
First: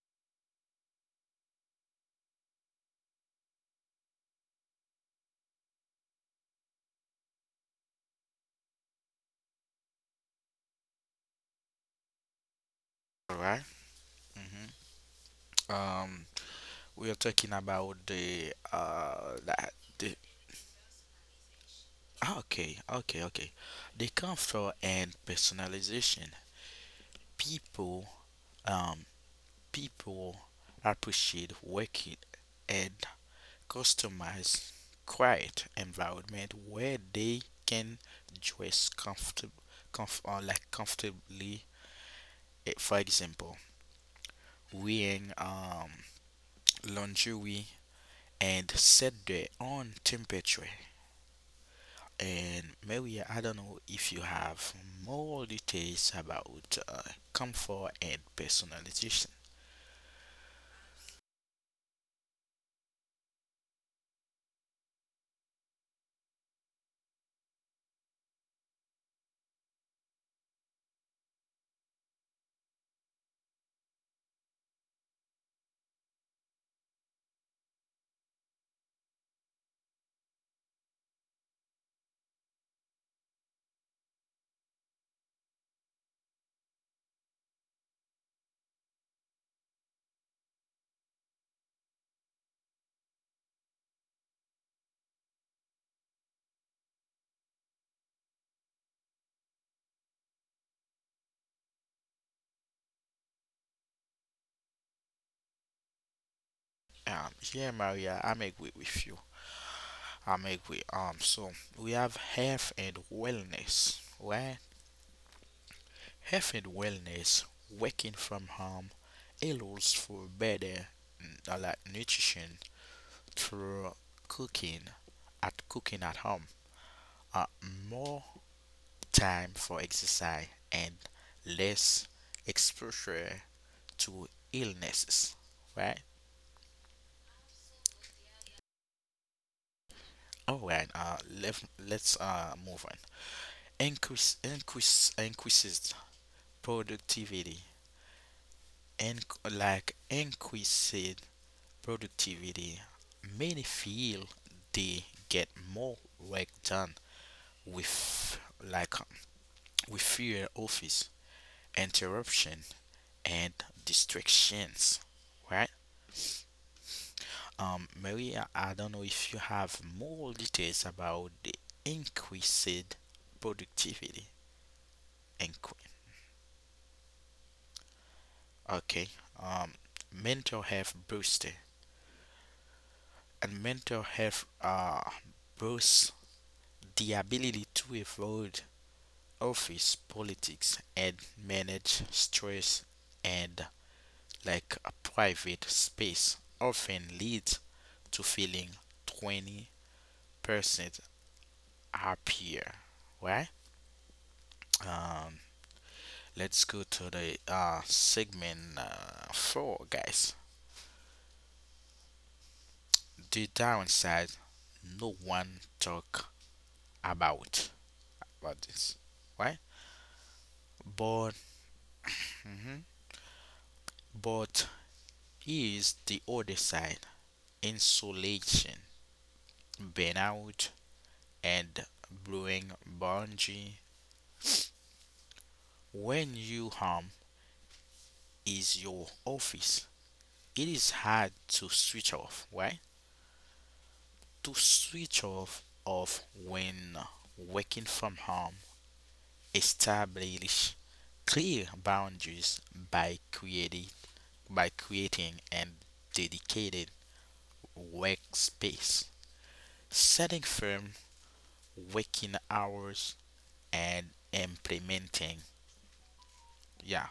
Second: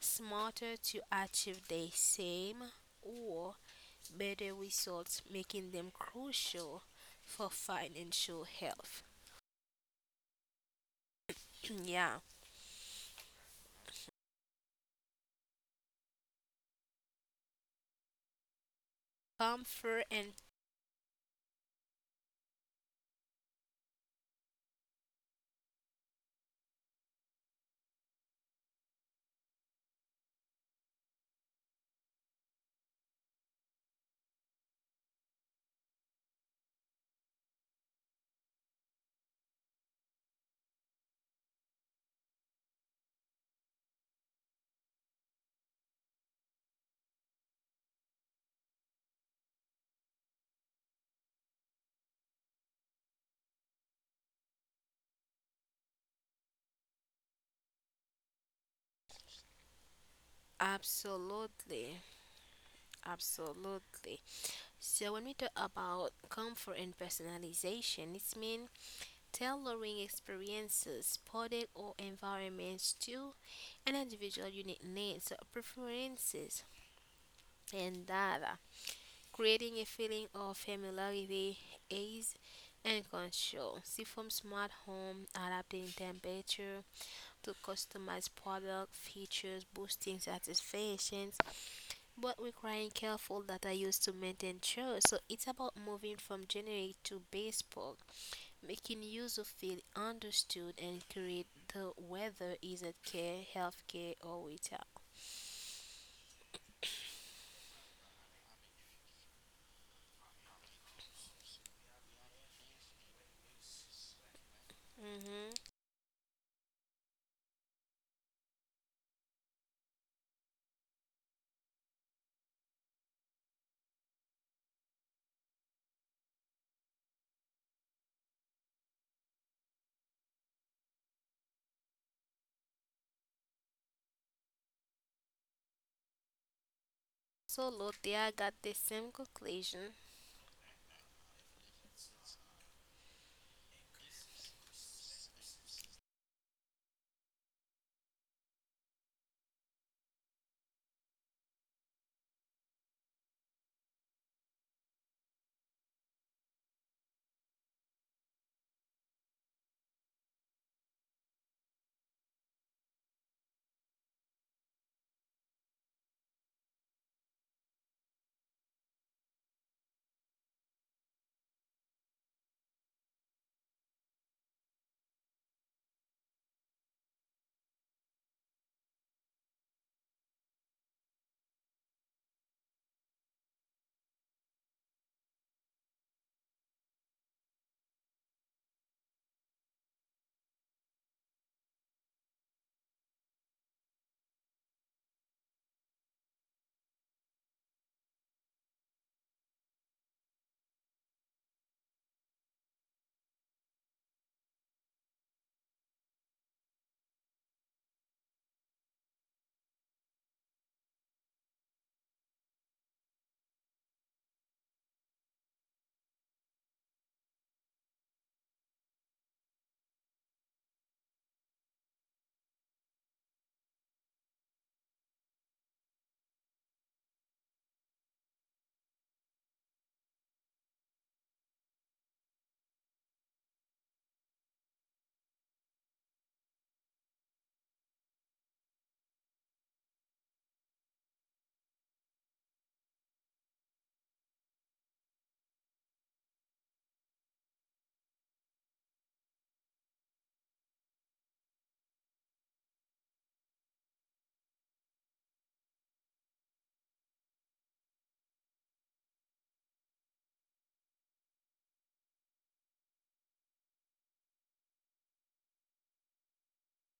smarter to achieve the same or better results, making them crucial for financial health. Yeah.
All right. Mm-hmm. Um. We are talking about the uh that
Comfort
the
and
okay, okay, okay, the comfort and personalization. People um People appreciate working and customized quiet environment where they can dress comfortable, comf- uh, like comfortably. Eh, for example, wearing um lingerie and set their own temperature. And Maria, I don't know if you have more details about uh, comfort and personalization.
absolutely. Absolutely. So when we talk about comfort and personalization, it means tailoring experiences, product or environments to an individual unique needs, preferences, and data, creating a feeling of familiarity, ease, and control. See from smart home, adapting temperature to customized product features, boosting satisfaction, but requiring careful data use to maintain trust. So it's about moving from generic to bespoke making user feel understood and create the whether is it care, healthcare, or retail.
Um, yeah, Maria, I'm agree with you. I'm agree. Um, so we have health and wellness, right?
Hmm.
Health and wellness, working from home, allows for better mm, uh, like nutrition through cooking at cooking at home. Uh, More time for exercise and less exposure to illnesses, right?
So, Lotte, I got the same conclusion.
All right, uh let, let's uh move on. Increase increase increases productivity and like Increased productivity, many feel they get more work done with, like, with fewer office interruption and distractions, right? Um, Maria, I don't know if you have more details about the increased productivity. Incre- okay. Um, mental health booster and Mental health uh, boosts the ability to avoid office politics and manage stress, and like a private space often leads to feeling twenty percent happier, right? um Let's go to the uh, segment uh, four, guys. The downside no one talk about about this, right? But but is the other side, insulation, burnout, and blowing bungee. When you home is your office, it is hard to switch off, right? To switch off of when working from home. Establish clear boundaries by creating by creating and dedicated workspace. Setting firm working hours and implementing yeah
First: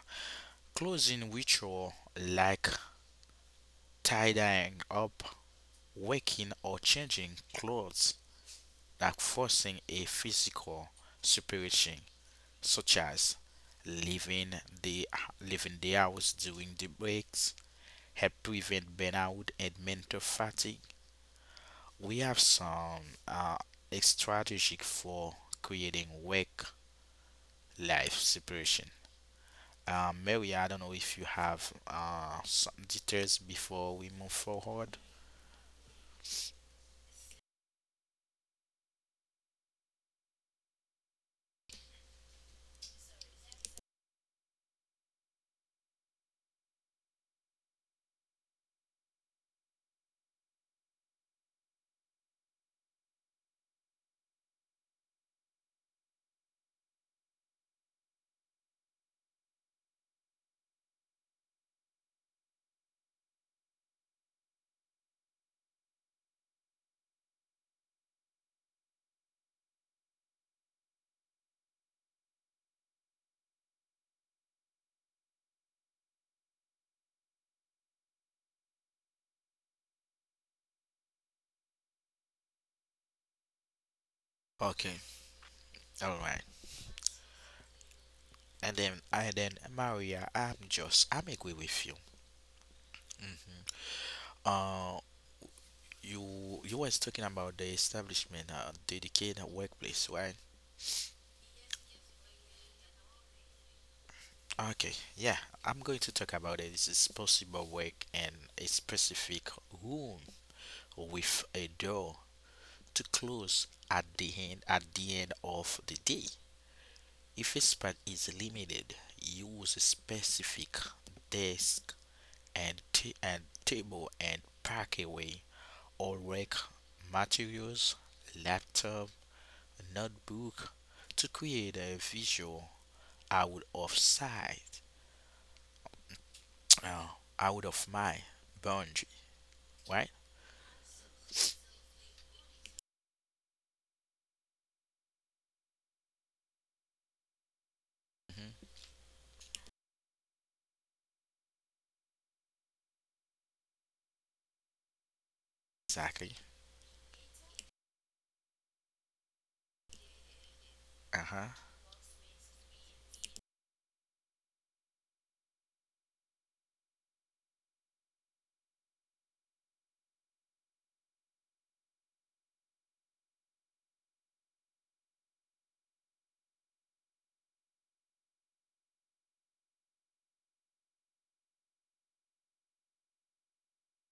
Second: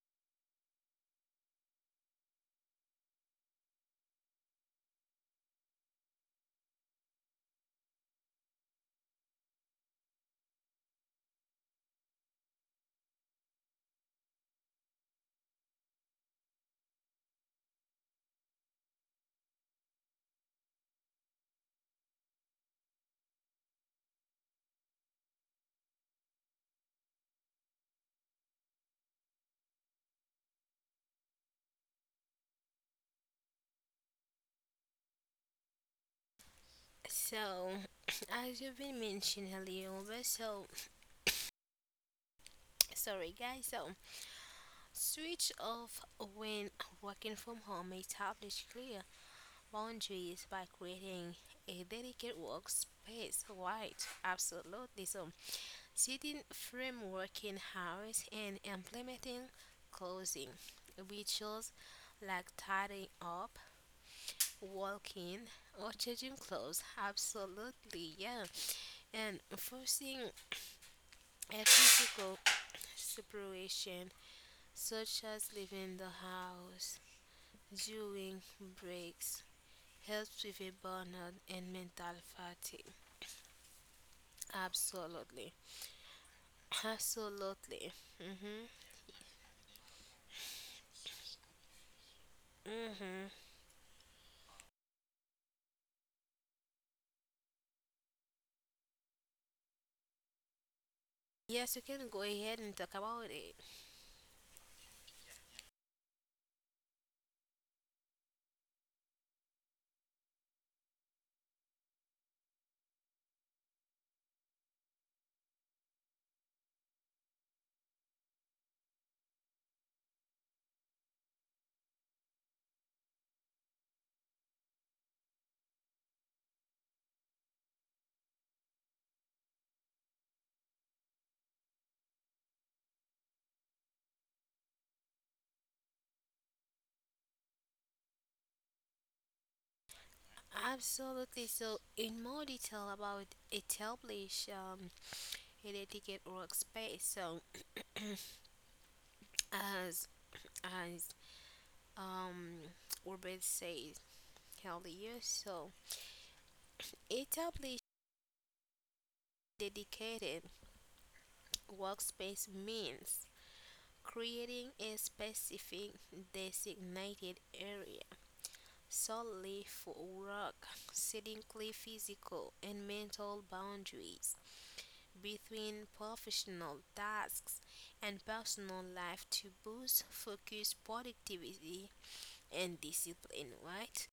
closing ritual like tie dyeing up, waking, or changing clothes, like forcing a physical separation, such as leaving the leaving the house during the breaks, help prevent burnout and mental fatigue. We have some uh, strategies for creating work life separation. Uh, Mary, I don't know if you have uh, some details before we move forward.
So, as you've been mentioning earlier, but so sorry, guys. So, switch off when working from home establish clear boundaries by creating a dedicated workspace. Right, absolutely. So, setting framework in house and implementing closing rituals like tidying up, walking, or changing clothes. Absolutely, yeah. And forcing a physical separation, such as leaving the house during breaks, helps with a burnout and mental fatigue.
Okay,
Absolutely.
all right.
Absolutely. Mm-hmm.
And then, and then, Maria, I'm just, I'm agree with you.
Mm-hmm.
hmm Uh, you, you was talking about the establishment, uh, dedicated workplace, right?
Yes, you can go ahead and talk about it.
Okay, yeah, I'm going to talk about it. This is possible work in a specific room with a door to close at the end at the end of the day. If a space is limited, use a specific desk and ta- and table and pack away all work materials, laptop, notebook, to create a visual out of sight, uh, out of mind boundary, right?
Absolutely. So, in more detail about establish um, an etiquette workspace. So,
hmm
as as um, Urban says earlier, so
Exactly.
establish dedicated
Uh huh.
workspace means creating a specific designated area solely for work, setting clear physical and mental boundaries between professional tasks and personal life to boost focus, productivity, and discipline, right?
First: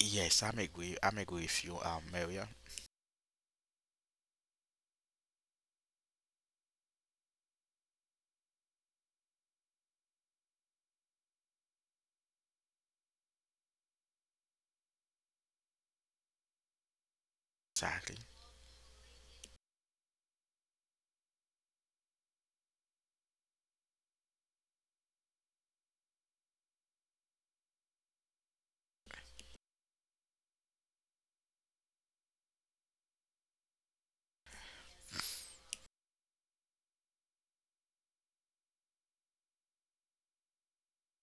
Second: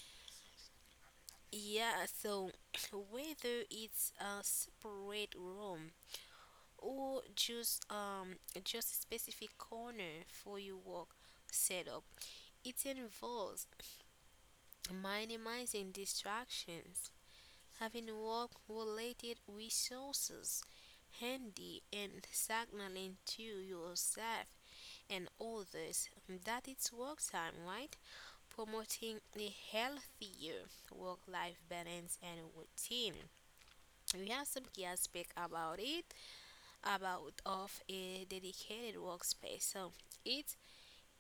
Yes, I'm agree. I'm agree with you, um,
Yeah,
Maria.
so whether it's a separate room or just um just a specific corner for your work setup, it involves minimizing distractions, having
Exactly.
work related resources handy and signaling to yourself and others that it's work time, right? Promoting a healthier work life balance and routine. We have some key aspect about it about of a dedicated workspace. So it's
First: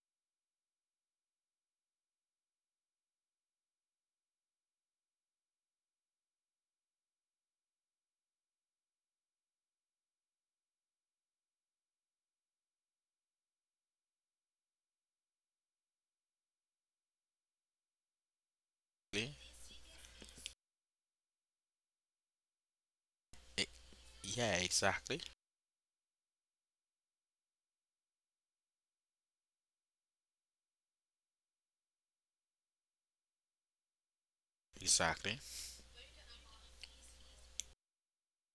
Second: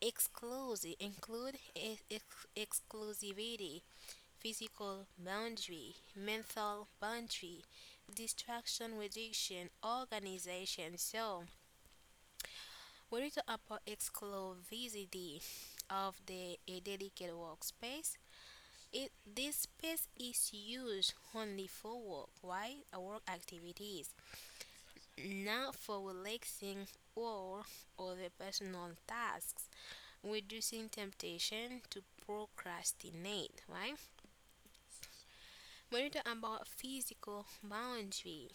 exclusive include e-, ex- exclusivity, physical boundary, mental boundary, distraction reduction, organization. So we need to upper exclusivity of the a dedicated workspace. It
E-
this space is used only for work, right? Uh, work activities,
Yeah, exactly.
not for relaxing or other personal tasks, reducing temptation to procrastinate, right?
Exactly.
We need to about physical boundary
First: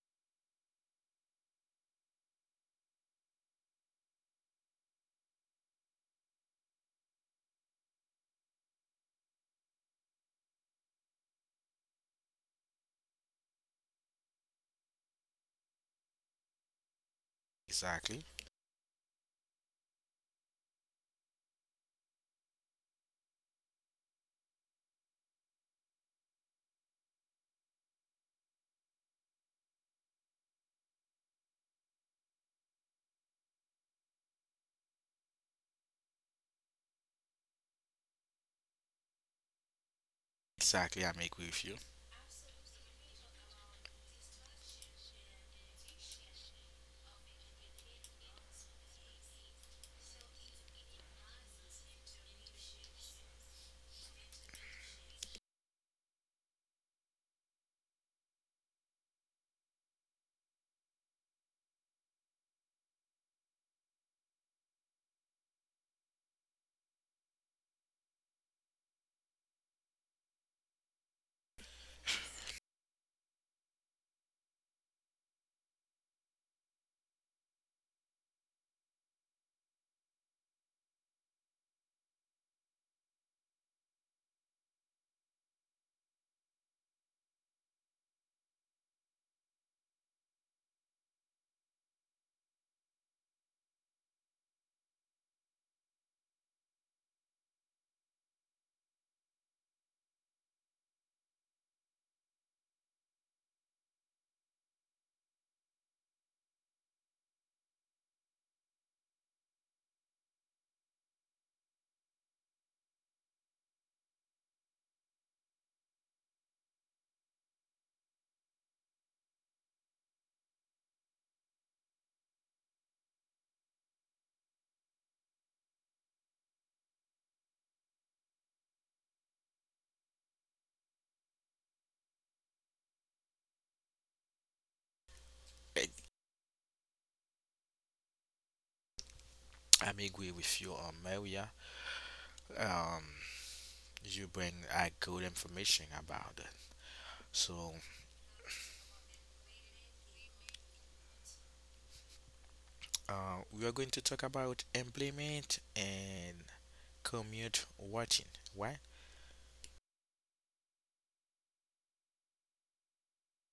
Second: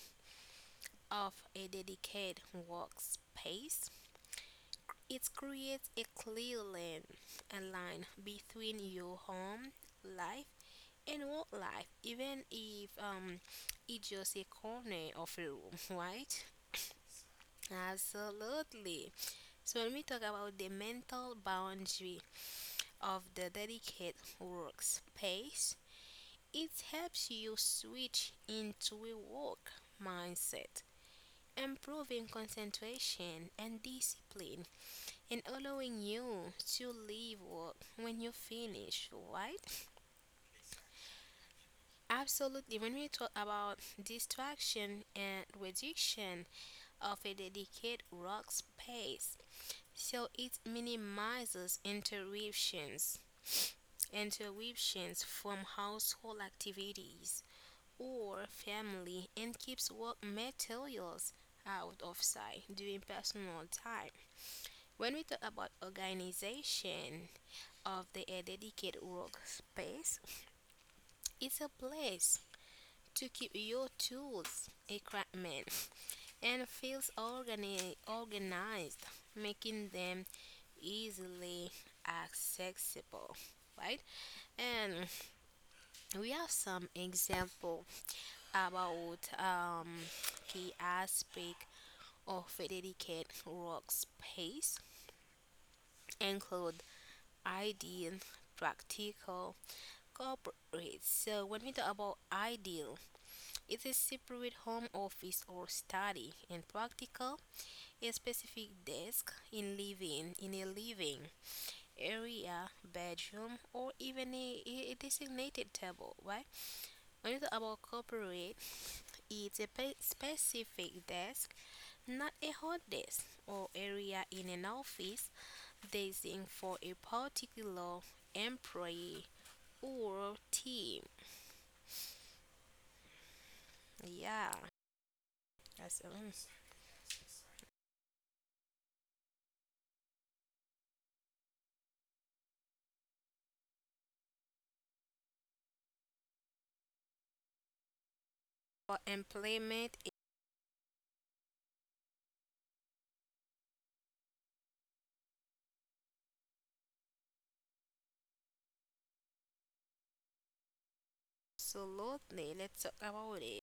of a dedicated workspace. It creates a clear line, a line between your home life and work life, even if um, it's just a corner of a room, right?
Exactly.
Absolutely. So when we talk about the mental boundary of the dedicated workspace, it helps you switch into a work mindset, improving concentration and discipline and allowing you to leave work when you finish, right?
Exactly. I'm agree with you.
Absolutely. When we talk about distraction and reduction of a dedicated work space, so it minimizes interruptions interruptions from household activities or family and keeps work materials out of sight during personal time. When we talk about organization, of the a dedicated workspace. It's a place to keep your tools, equipment, and files organi- organized, making them easily accessible. Right, and we have some example about um, key aspect of a dedicated workspace include ideal, practical, corporate. So when we talk about ideal, it is separate home office or study and practical, a specific desk in living in a living area, bedroom, or even a, a designated table, right? When you talk about corporate, it's a pe- specific desk, not a hot desk or area in an office designed for a particular employee or team. Yeah,
Eh,
that's um,
I'm agree with you, um, Maria. Um, you bring a good information about it. So,
for employment
uh, we are going to talk about employment and commute watching, right?
absolutely, let's talk about it.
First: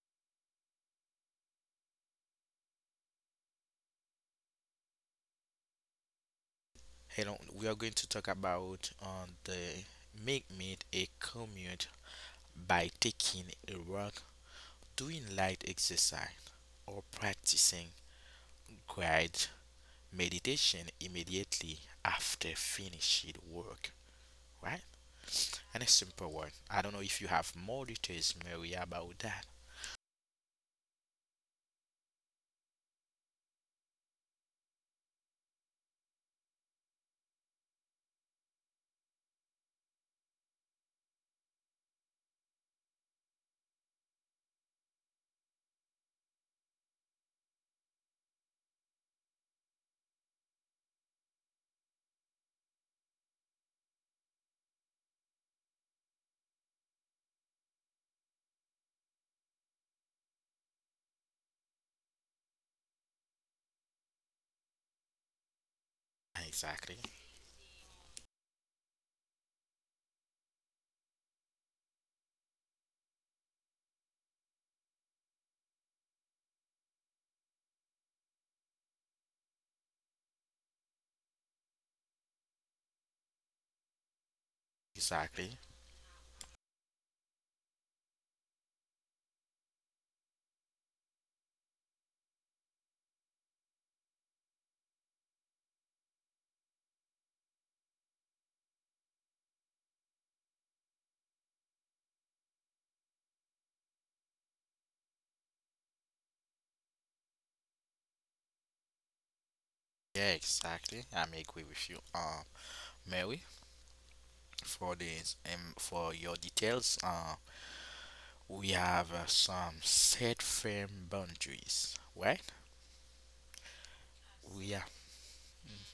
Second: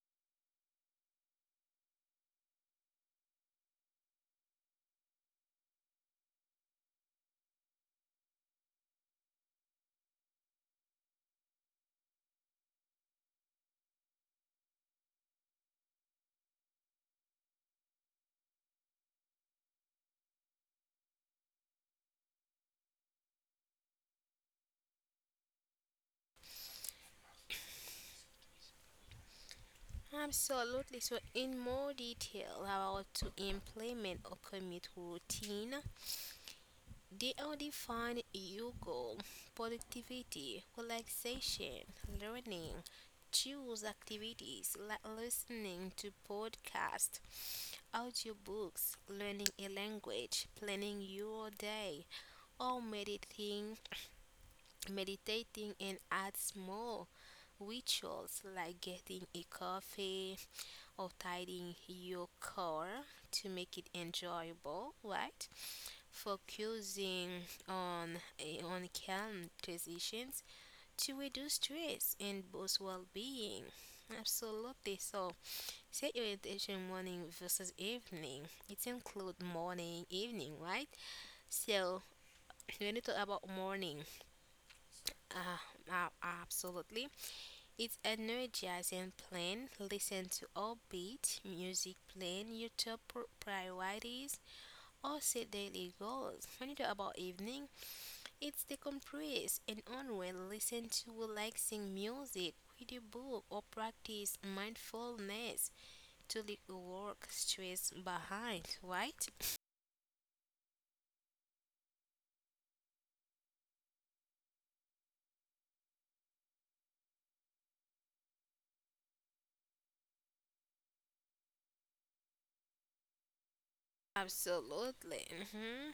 Hello, we are going to talk about on the make meet a commute by taking a walk, doing light exercise, or practicing guided meditation immediately after finishing work, right? And a simple one. I don't know if you have more details, Mary, about that.
Absolutely. So, in more detail about to implement or commit routine, they are define your goal, productivity, relaxation, learning. Choose activities like listening to podcasts, audiobooks, learning a language, planning your day, or meditating, meditating and add small rituals like getting a coffee, or tidying your car to make it enjoyable, right?
Exactly.
Focusing on eh, on calm transitions to reduce stress and boost well-being. Absolutely. So set your intention morning versus evening. It include morning, evening, right? So when you talk about morning,
Exactly.
uh, uh absolutely. It's energizing plan. Listen to upbeat music playing, your top pr- priorities, or set daily goals. When you talk about evening, it's decompress and unwind, listen to relaxing music, read a book, or practice mindfulness to leave work stress behind, right?
Yeah, exactly. I may agree with you, uh, Mary, for this um, for your details. Uh, we have uh, some set firm boundaries, right? We have
Absolutely. Hmm.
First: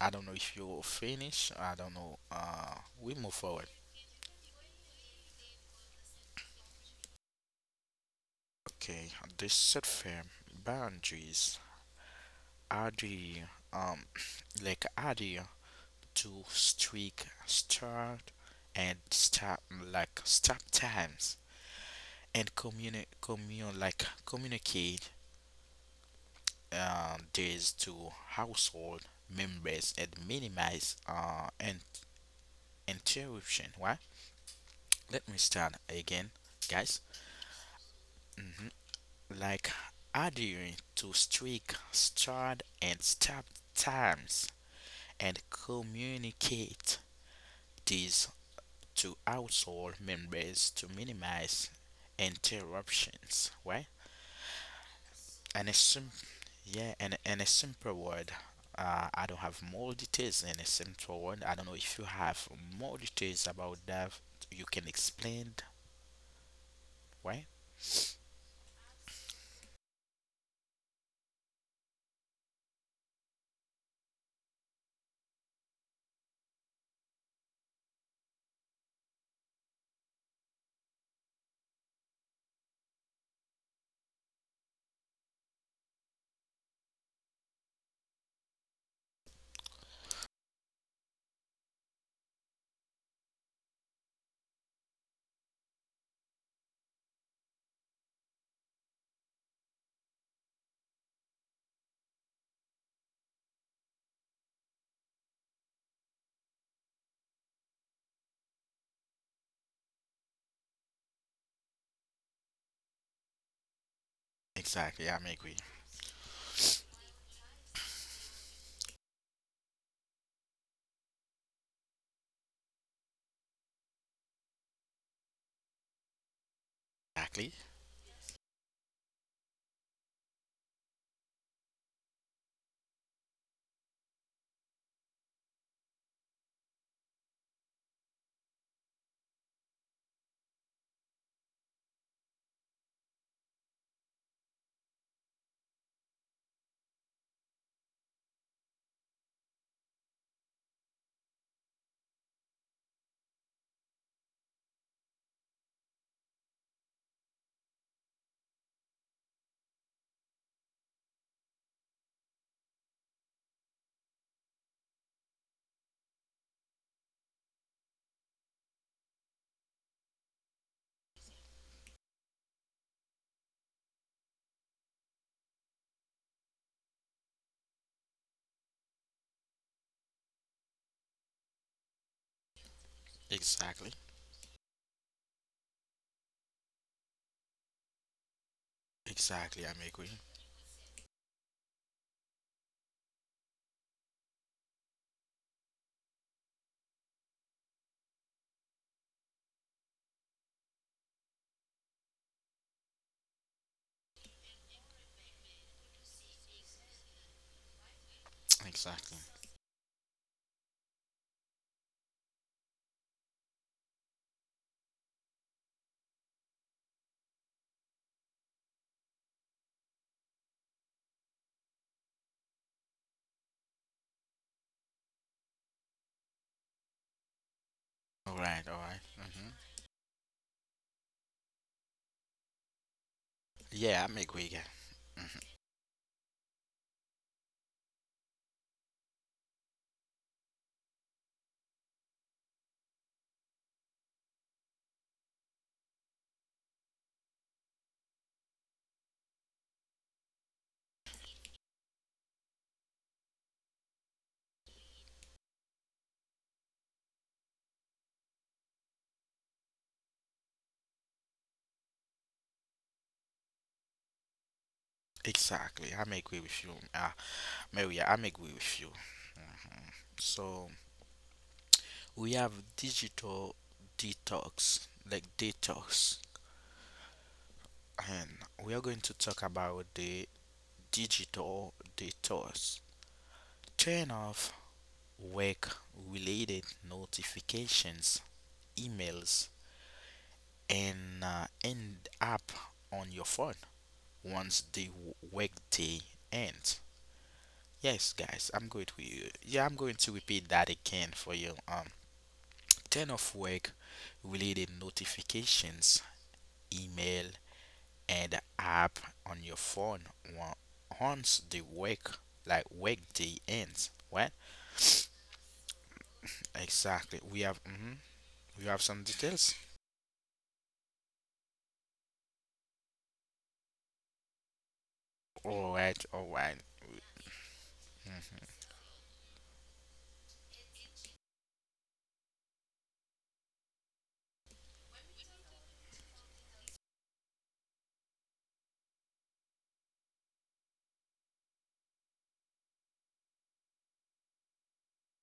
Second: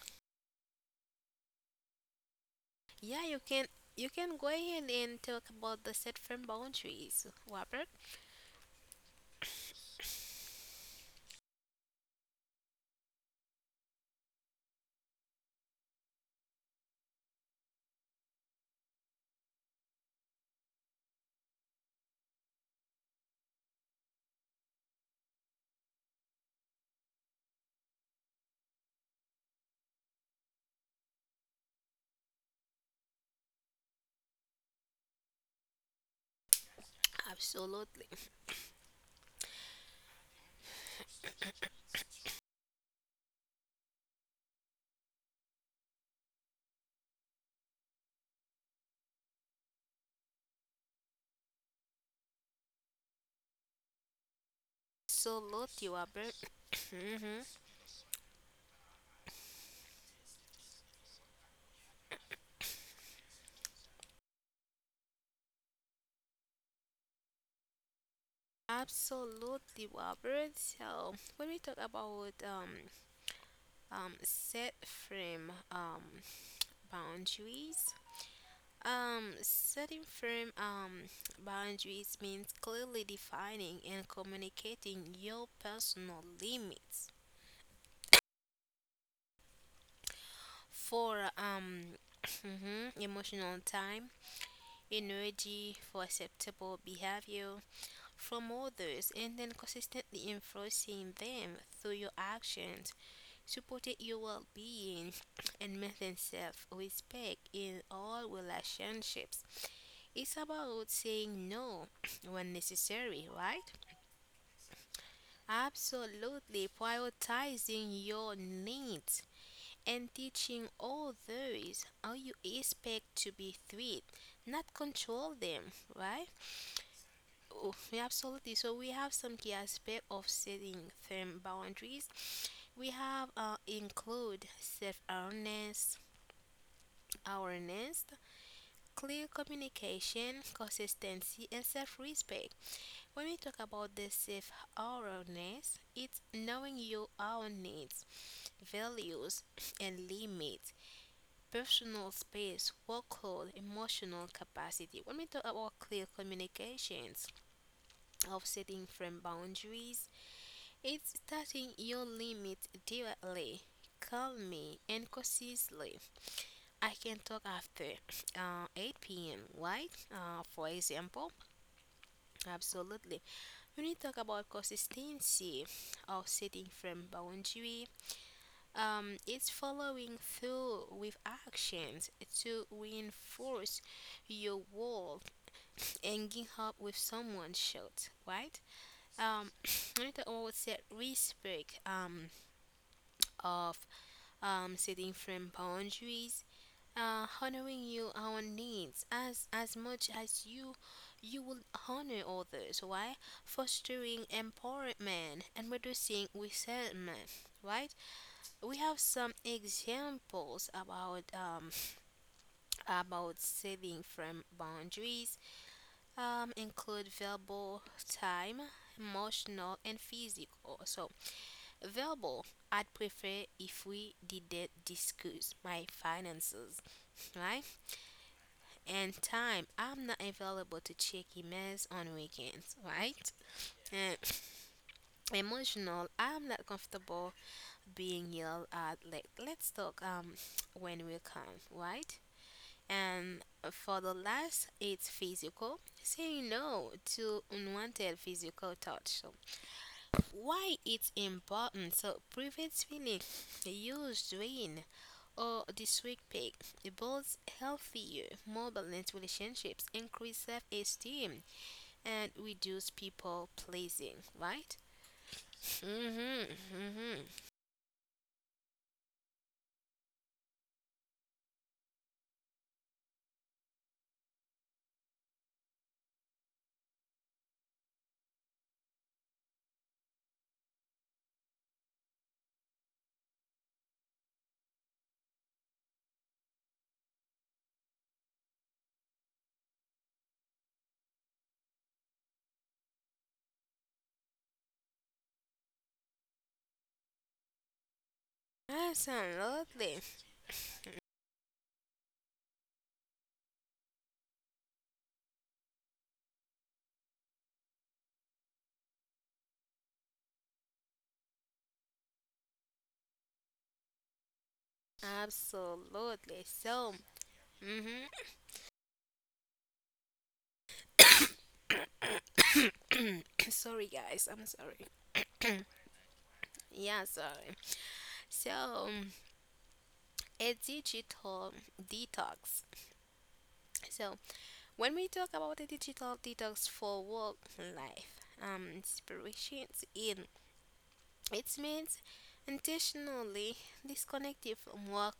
I don't know if you finish. I don't know. Uh, we
Yeah,
move
you can
forward.
you can go ahead and talk about the set firm boundaries, Robert.
Okay, the set firm boundaries are the um like are the two strict start and stop like stop times and communi commun like communicate uh, this to household members and minimize uh and interruption. Why? Let me start again, guys.
Absolutely.
Hmm like adhering to strict, start and stop times, and communicate these to household members to minimize interruptions. Right? And a
Absolutely,
sim-
Robert.
yeah, and and
Hmm.
a simple word. Uh, I don't have more details in a simple word. I don't know if you have more details about that. You can explain, right?
Absolutely, Robert. So when we talk about um, um, set frame um, boundaries, um, setting firm um, boundaries means clearly defining and communicating your personal limits for um, mhm, emotional time, energy for acceptable behavior from others and then consistently enforcing them through your actions, supporting your well being and maintain self respect in all relationships. It's about saying no when necessary, right?
Exactly, I'm agree.
Absolutely prioritizing your needs and teaching others how you expect to be treated, not control them, right?
Exactly,
Oh, yeah, absolutely. So we have some key aspect of setting firm boundaries. We have uh, include self-awareness, awareness, clear communication, consistency, and self-respect. When we talk about the self-awareness, it's knowing your own needs, values, and limits, personal space, workload, emotional capacity. When we talk about clear communications, of setting firm boundaries, it's setting your limit directly, call me and consistently. I can talk after uh, eight p m, right? Uh, for example, absolutely. When you talk about consistency of setting firm boundary, um, it's following through with actions to reinforce
exactly,
your wall and get help with someone short, right? Um,
exactly, I'm agree.
when you talk about set respect um, of um, setting firm boundaries, uh, honoring your own needs as as much as you you will honor others. Why? Fostering empowerment and reducing resentment. Right? We have
Exactly.
some examples about um, about setting firm boundaries. Um, include verbal time, emotional, and physical. So verbal, I'd prefer if we didn't discuss my finances right?
All right, all right.
And
Mm-hmm.
time, I'm not available to check emails on weekends, right?
Yeah, I'm
And
agree again. Hmm
emotional, I'm not comfortable being yelled at. Like, let's talk um when we come, right? And for the last, it's physical. Saying no to unwanted physical touch. So why it's important? So prevents feeling used, drained, or this week pick builds healthier, more balanced relationships, increase self-esteem, and reduce people pleasing, right?
Exactly, I'm agree
Mm-hmm.
with you. Uh,
Mm-hmm.
Maria, I'm agree with you. So we have digital detox, like detox, and we are going to talk about the digital detox. Turn off work-related notifications, emails, and uh, end up on your phone once the w- workday ends. Yes, guys, I'm going to yeah, I'm going
Absolutely.
to repeat that again for you. Um, turn off work related notifications, email, and app on your phone on- once the work like workday ends. What
Absolutely. So,
exactly? We have hmm
mm-hmm.
we have some details.
Sorry, guys. I'm sorry.
All right, all right,
Yeah, sorry. So,
mhm,
um, a digital detox. So, when we talk about a digital detox for work life, um, inspirations in it means intentionally disconnecting from work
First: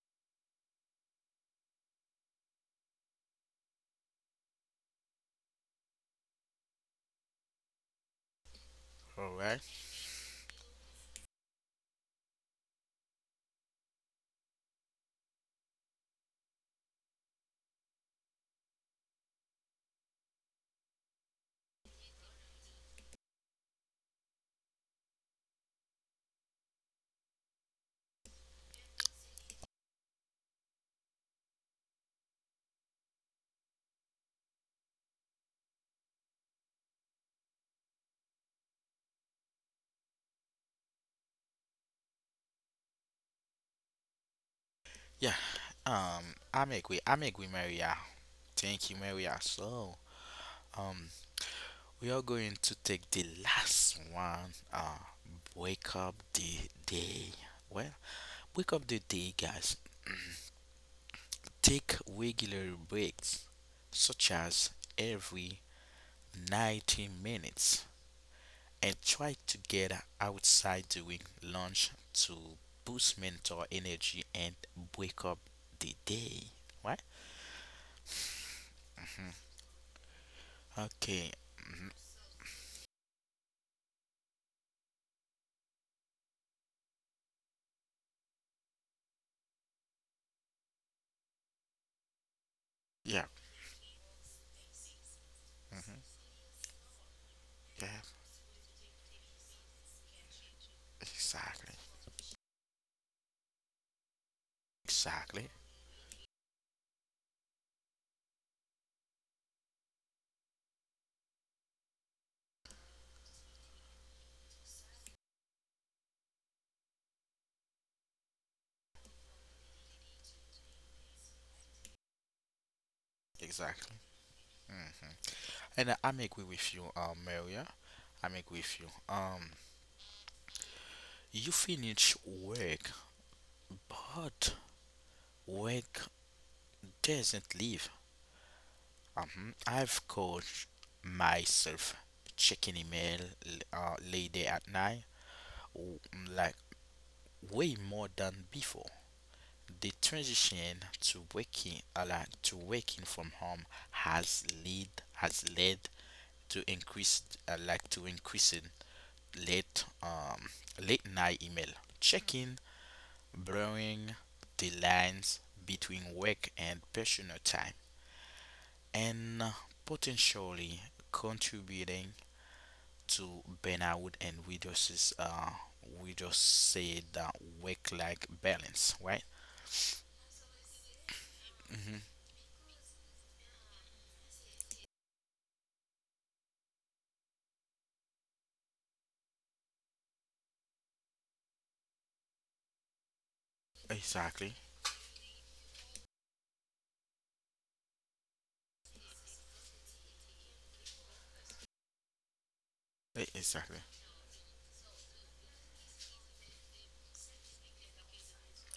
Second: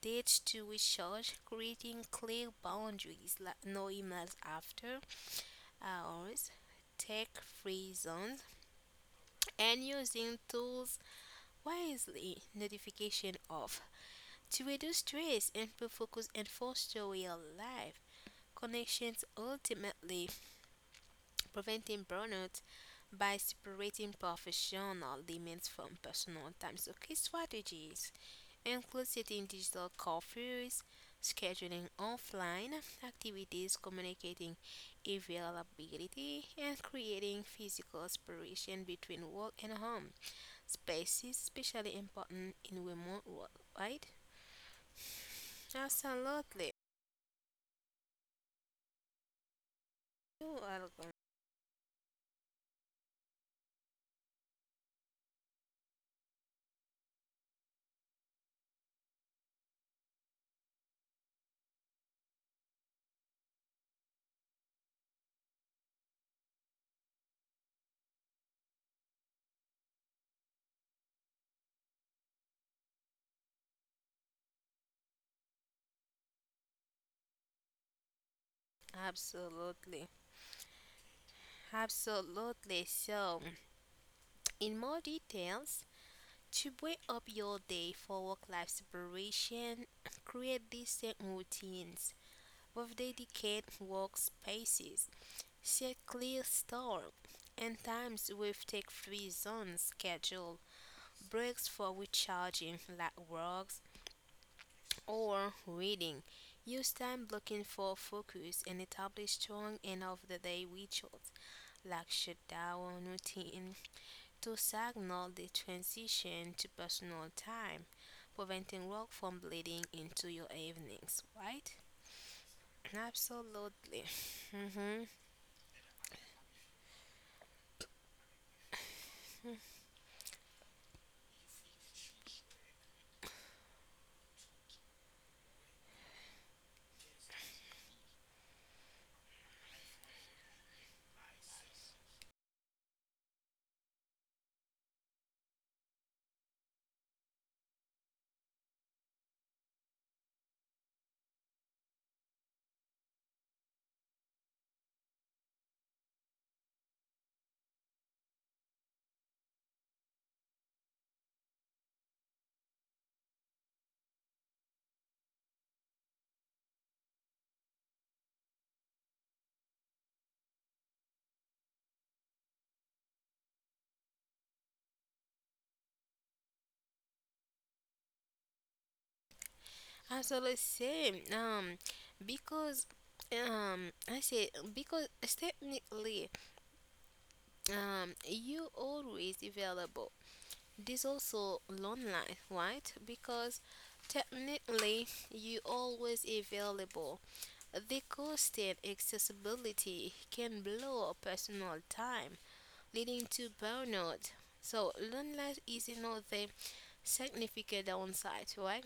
dates to recharge, creating clear boundaries like no emails after hours, tech free zones,
all right.
and using tools wisely, notification off, to reduce stress, improve focus, and foster real life connections, ultimately preventing burnout by separating professional demands from personal time. So, key strategies include setting digital curfews, scheduling offline activities, communicating availability, and creating physical separation between work and home spaces, especially important in remote work, right?
Yeah, um, I'm
Absolutely.
agree. I'm agree, Maria. Thank you, Maria. So,
You are
um,
welcome.
we are going to take the last one. Uh, wake up the day. Well, wake up the day, guys. Take regular breaks, such as every ninety minutes, and try to get outside during lunch to boost mental energy and wake up the day. Right?
Absolutely.
Okay.
Absolutely. So, in more details, to break up your day for work life separation, create decent routines with
Yeah.
dedicated workspaces. Set clear start and
Yeah.
times with take free zones schedule. Breaks
Exactly.
for recharging like walks or
Exactly.
reading. Use time blocking for focus and establish strong end of the day rituals like shutdown routine to signal the transition to personal time, preventing work from bleeding into your evenings, right? Absolutely.
Exactly.
Mm-hmm.
hmm And I- am agree with you, um, Maria. I'm agree with you. Um, you finish work, but work doesn't leave. Um, I've coached myself checking email l- uh, late at night, w- like way more than before. The transition to working, uh, like to working from home, has lead has led to increase uh, like to increasing late um late night email checking, blurring the lines between work and personal time, and uh, potentially contributing to burnout and reduces uh we just say that work like balance, right?
Absolutely same. Um,
Mm-hmm.
because um, I say because technically, um, you always available. This also lonely, right? Because
Exactly.
technically you always available. The constant accessibility can blow up personal time, leading
E-
to
exactly.
burnout. So, loneliness is another significant downside, right?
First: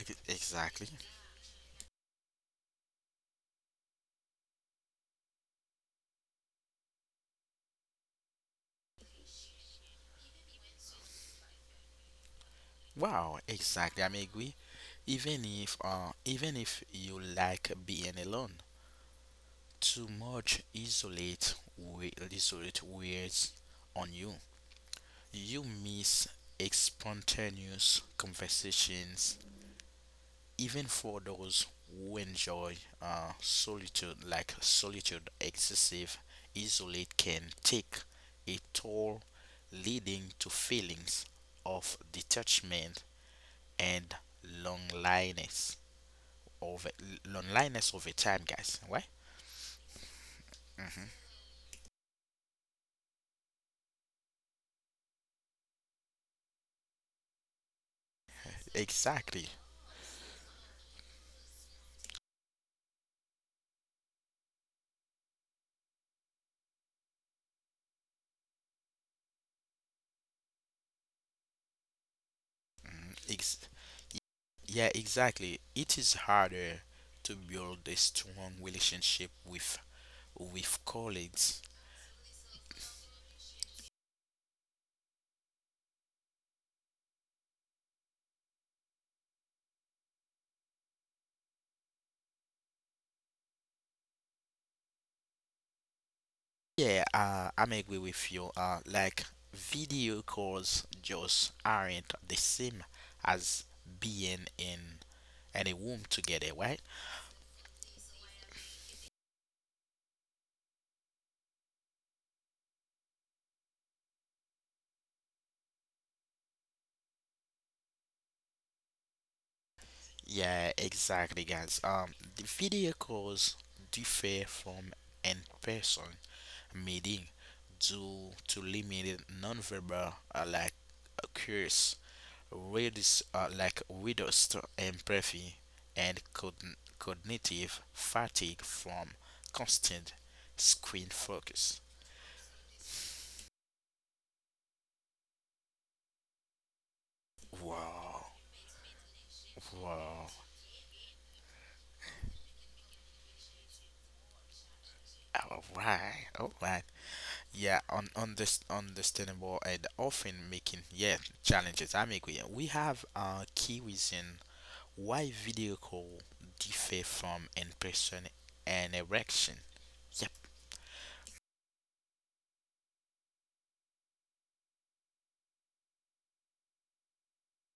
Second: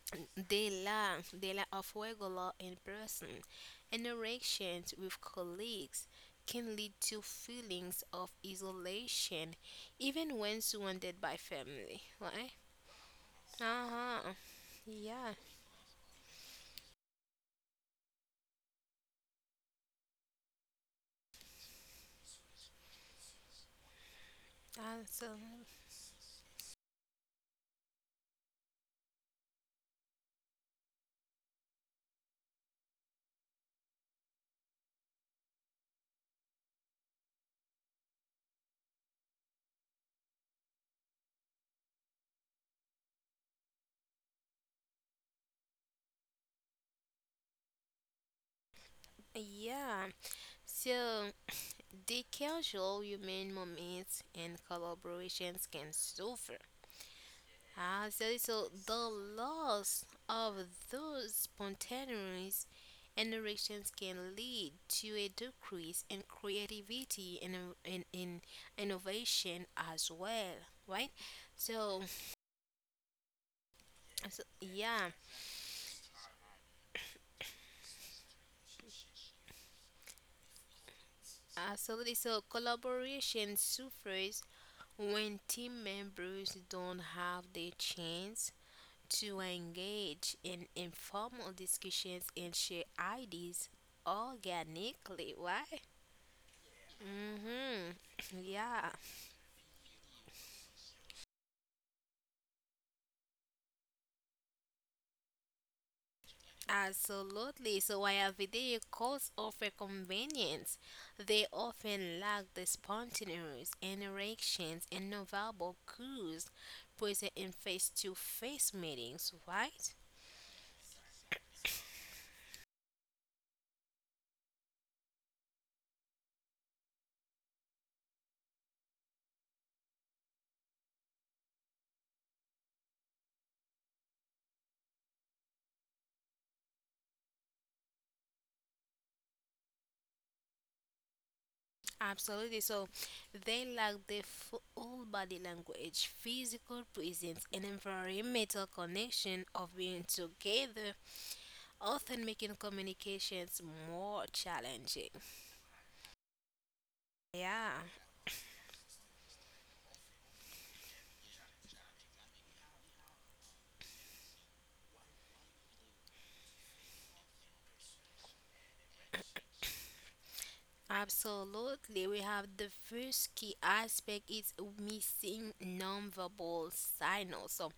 Ex-
The
exactly.
lack, the lack of regular in person interactions with colleagues can lead to feelings of isolation, even when surrounded by family, right?
Wow,
Uh
exactly, I may
huh.
agree.
Yeah,
Even if uh even if you like being alone. Too much isolate we- isolate wears on you.
Uh, So
You miss ex- spontaneous conversations, even for those who enjoy uh, solitude. Like solitude, excessive isolate can take a toll, leading to feelings of detachment and loneliness. Of loneliness over time, guys. Why?
Yeah. So the casual human moments and collaborations can suffer as there is a the
Exactly.
loss of those spontaneous interactions can lead to a decrease in creativity and in, in innovation as well, right? So,
Mm, Ex-
so
yeah,
yeah,
exactly. It is harder to build a strong relationship with with colleagues.
absolutely, so collaboration suffers when team members don't have the chance to engage in informal discussions and share ideas organically. Why?
Yeah, uh, I'm agree with
Mm-hmm.
you. Uh,
Yeah,
like video calls just aren't the same as being in in a room together, right?
absolutely. So while video calls offer convenience, they often lack the spontaneous interactions and nonverbal cues present in face-to-face meetings, right?
Yeah, exactly, guys. Um, the video calls differ from in person meeting due to limited nonverbal uh, like cues, reduce uh, like reduced empathy and cogn- cognitive fatigue from constant screen focus.
Absolutely. So they lack the full body language, physical presence, and
Wow,
environmental connection of being
wow.
together, often making communications more challenging.
All right, all right.
Yeah.
Yeah, on on this understandable and often making, yeah, challenges. I'm agree. We have a key reason why video call differ from in-person and erection? Yep.
Absolutely. We have the first key aspect is missing nonverbal signals. So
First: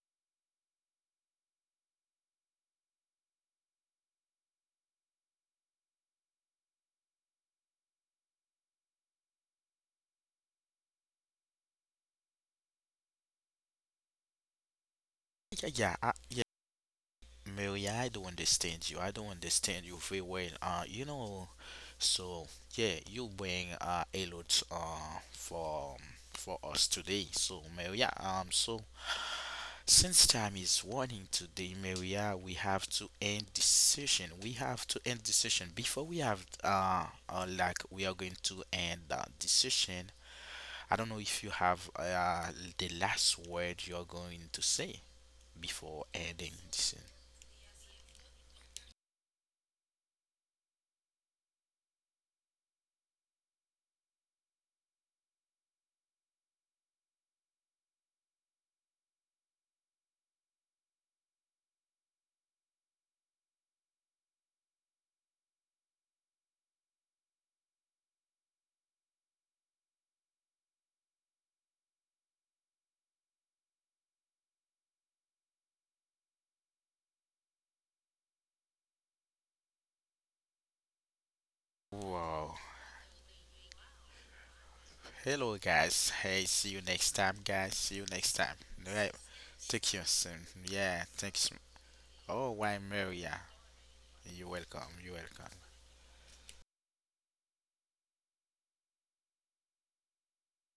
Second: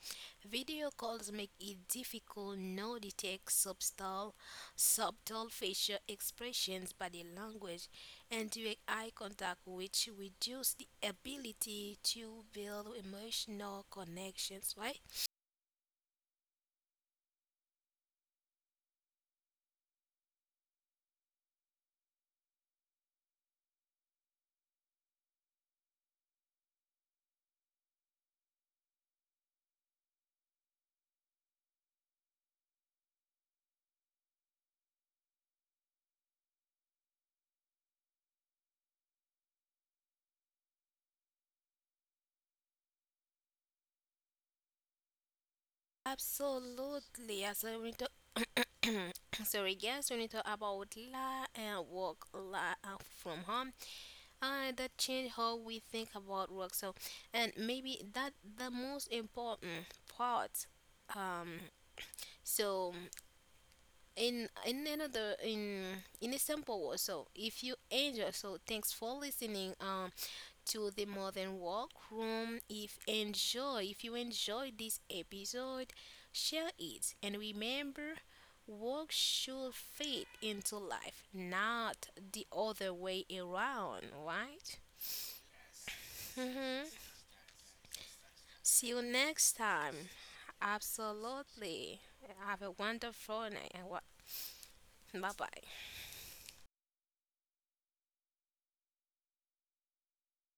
video calls make it difficult to detect subtle subtle facial expressions, body language, and direct eye contact which reduce the ability to build emotional connections, right?
Yeah, yeah, I, yeah. Mary, I don't understand you. I don't understand you very well. Uh, you know, so yeah, you bring uh a lot uh for for us today. So Maria, um, so since time is running today, Maria, we have to end this session. We have to end this session before we have uh, uh like we are going to end uh, this session. I don't know if you have uh, the last word you're going to say before ending this.
Absolutely. As I want to sorry, guys, we need to talk about la and work la uh, from home, uh, that change how we think about work. So, and maybe that the most important part. Um, so in in another in in a simple word. So if you enjoy, so thanks for listening. Um, to the modern workroom. If enjoy, if you enjoy this episode, share it and remember. Work should fit into life, not
Wow.
the other way around, right?
Hello, guys. Hey, see you
Hmm.
next time, guys. See you next time.
See
Right.
you next
Take care
time.
soon. Yeah, thanks.
Absolutely.
Oh,
Have
why,
a
Maria?
wonderful night. And what?
You're welcome. You're
Bye
welcome.
bye.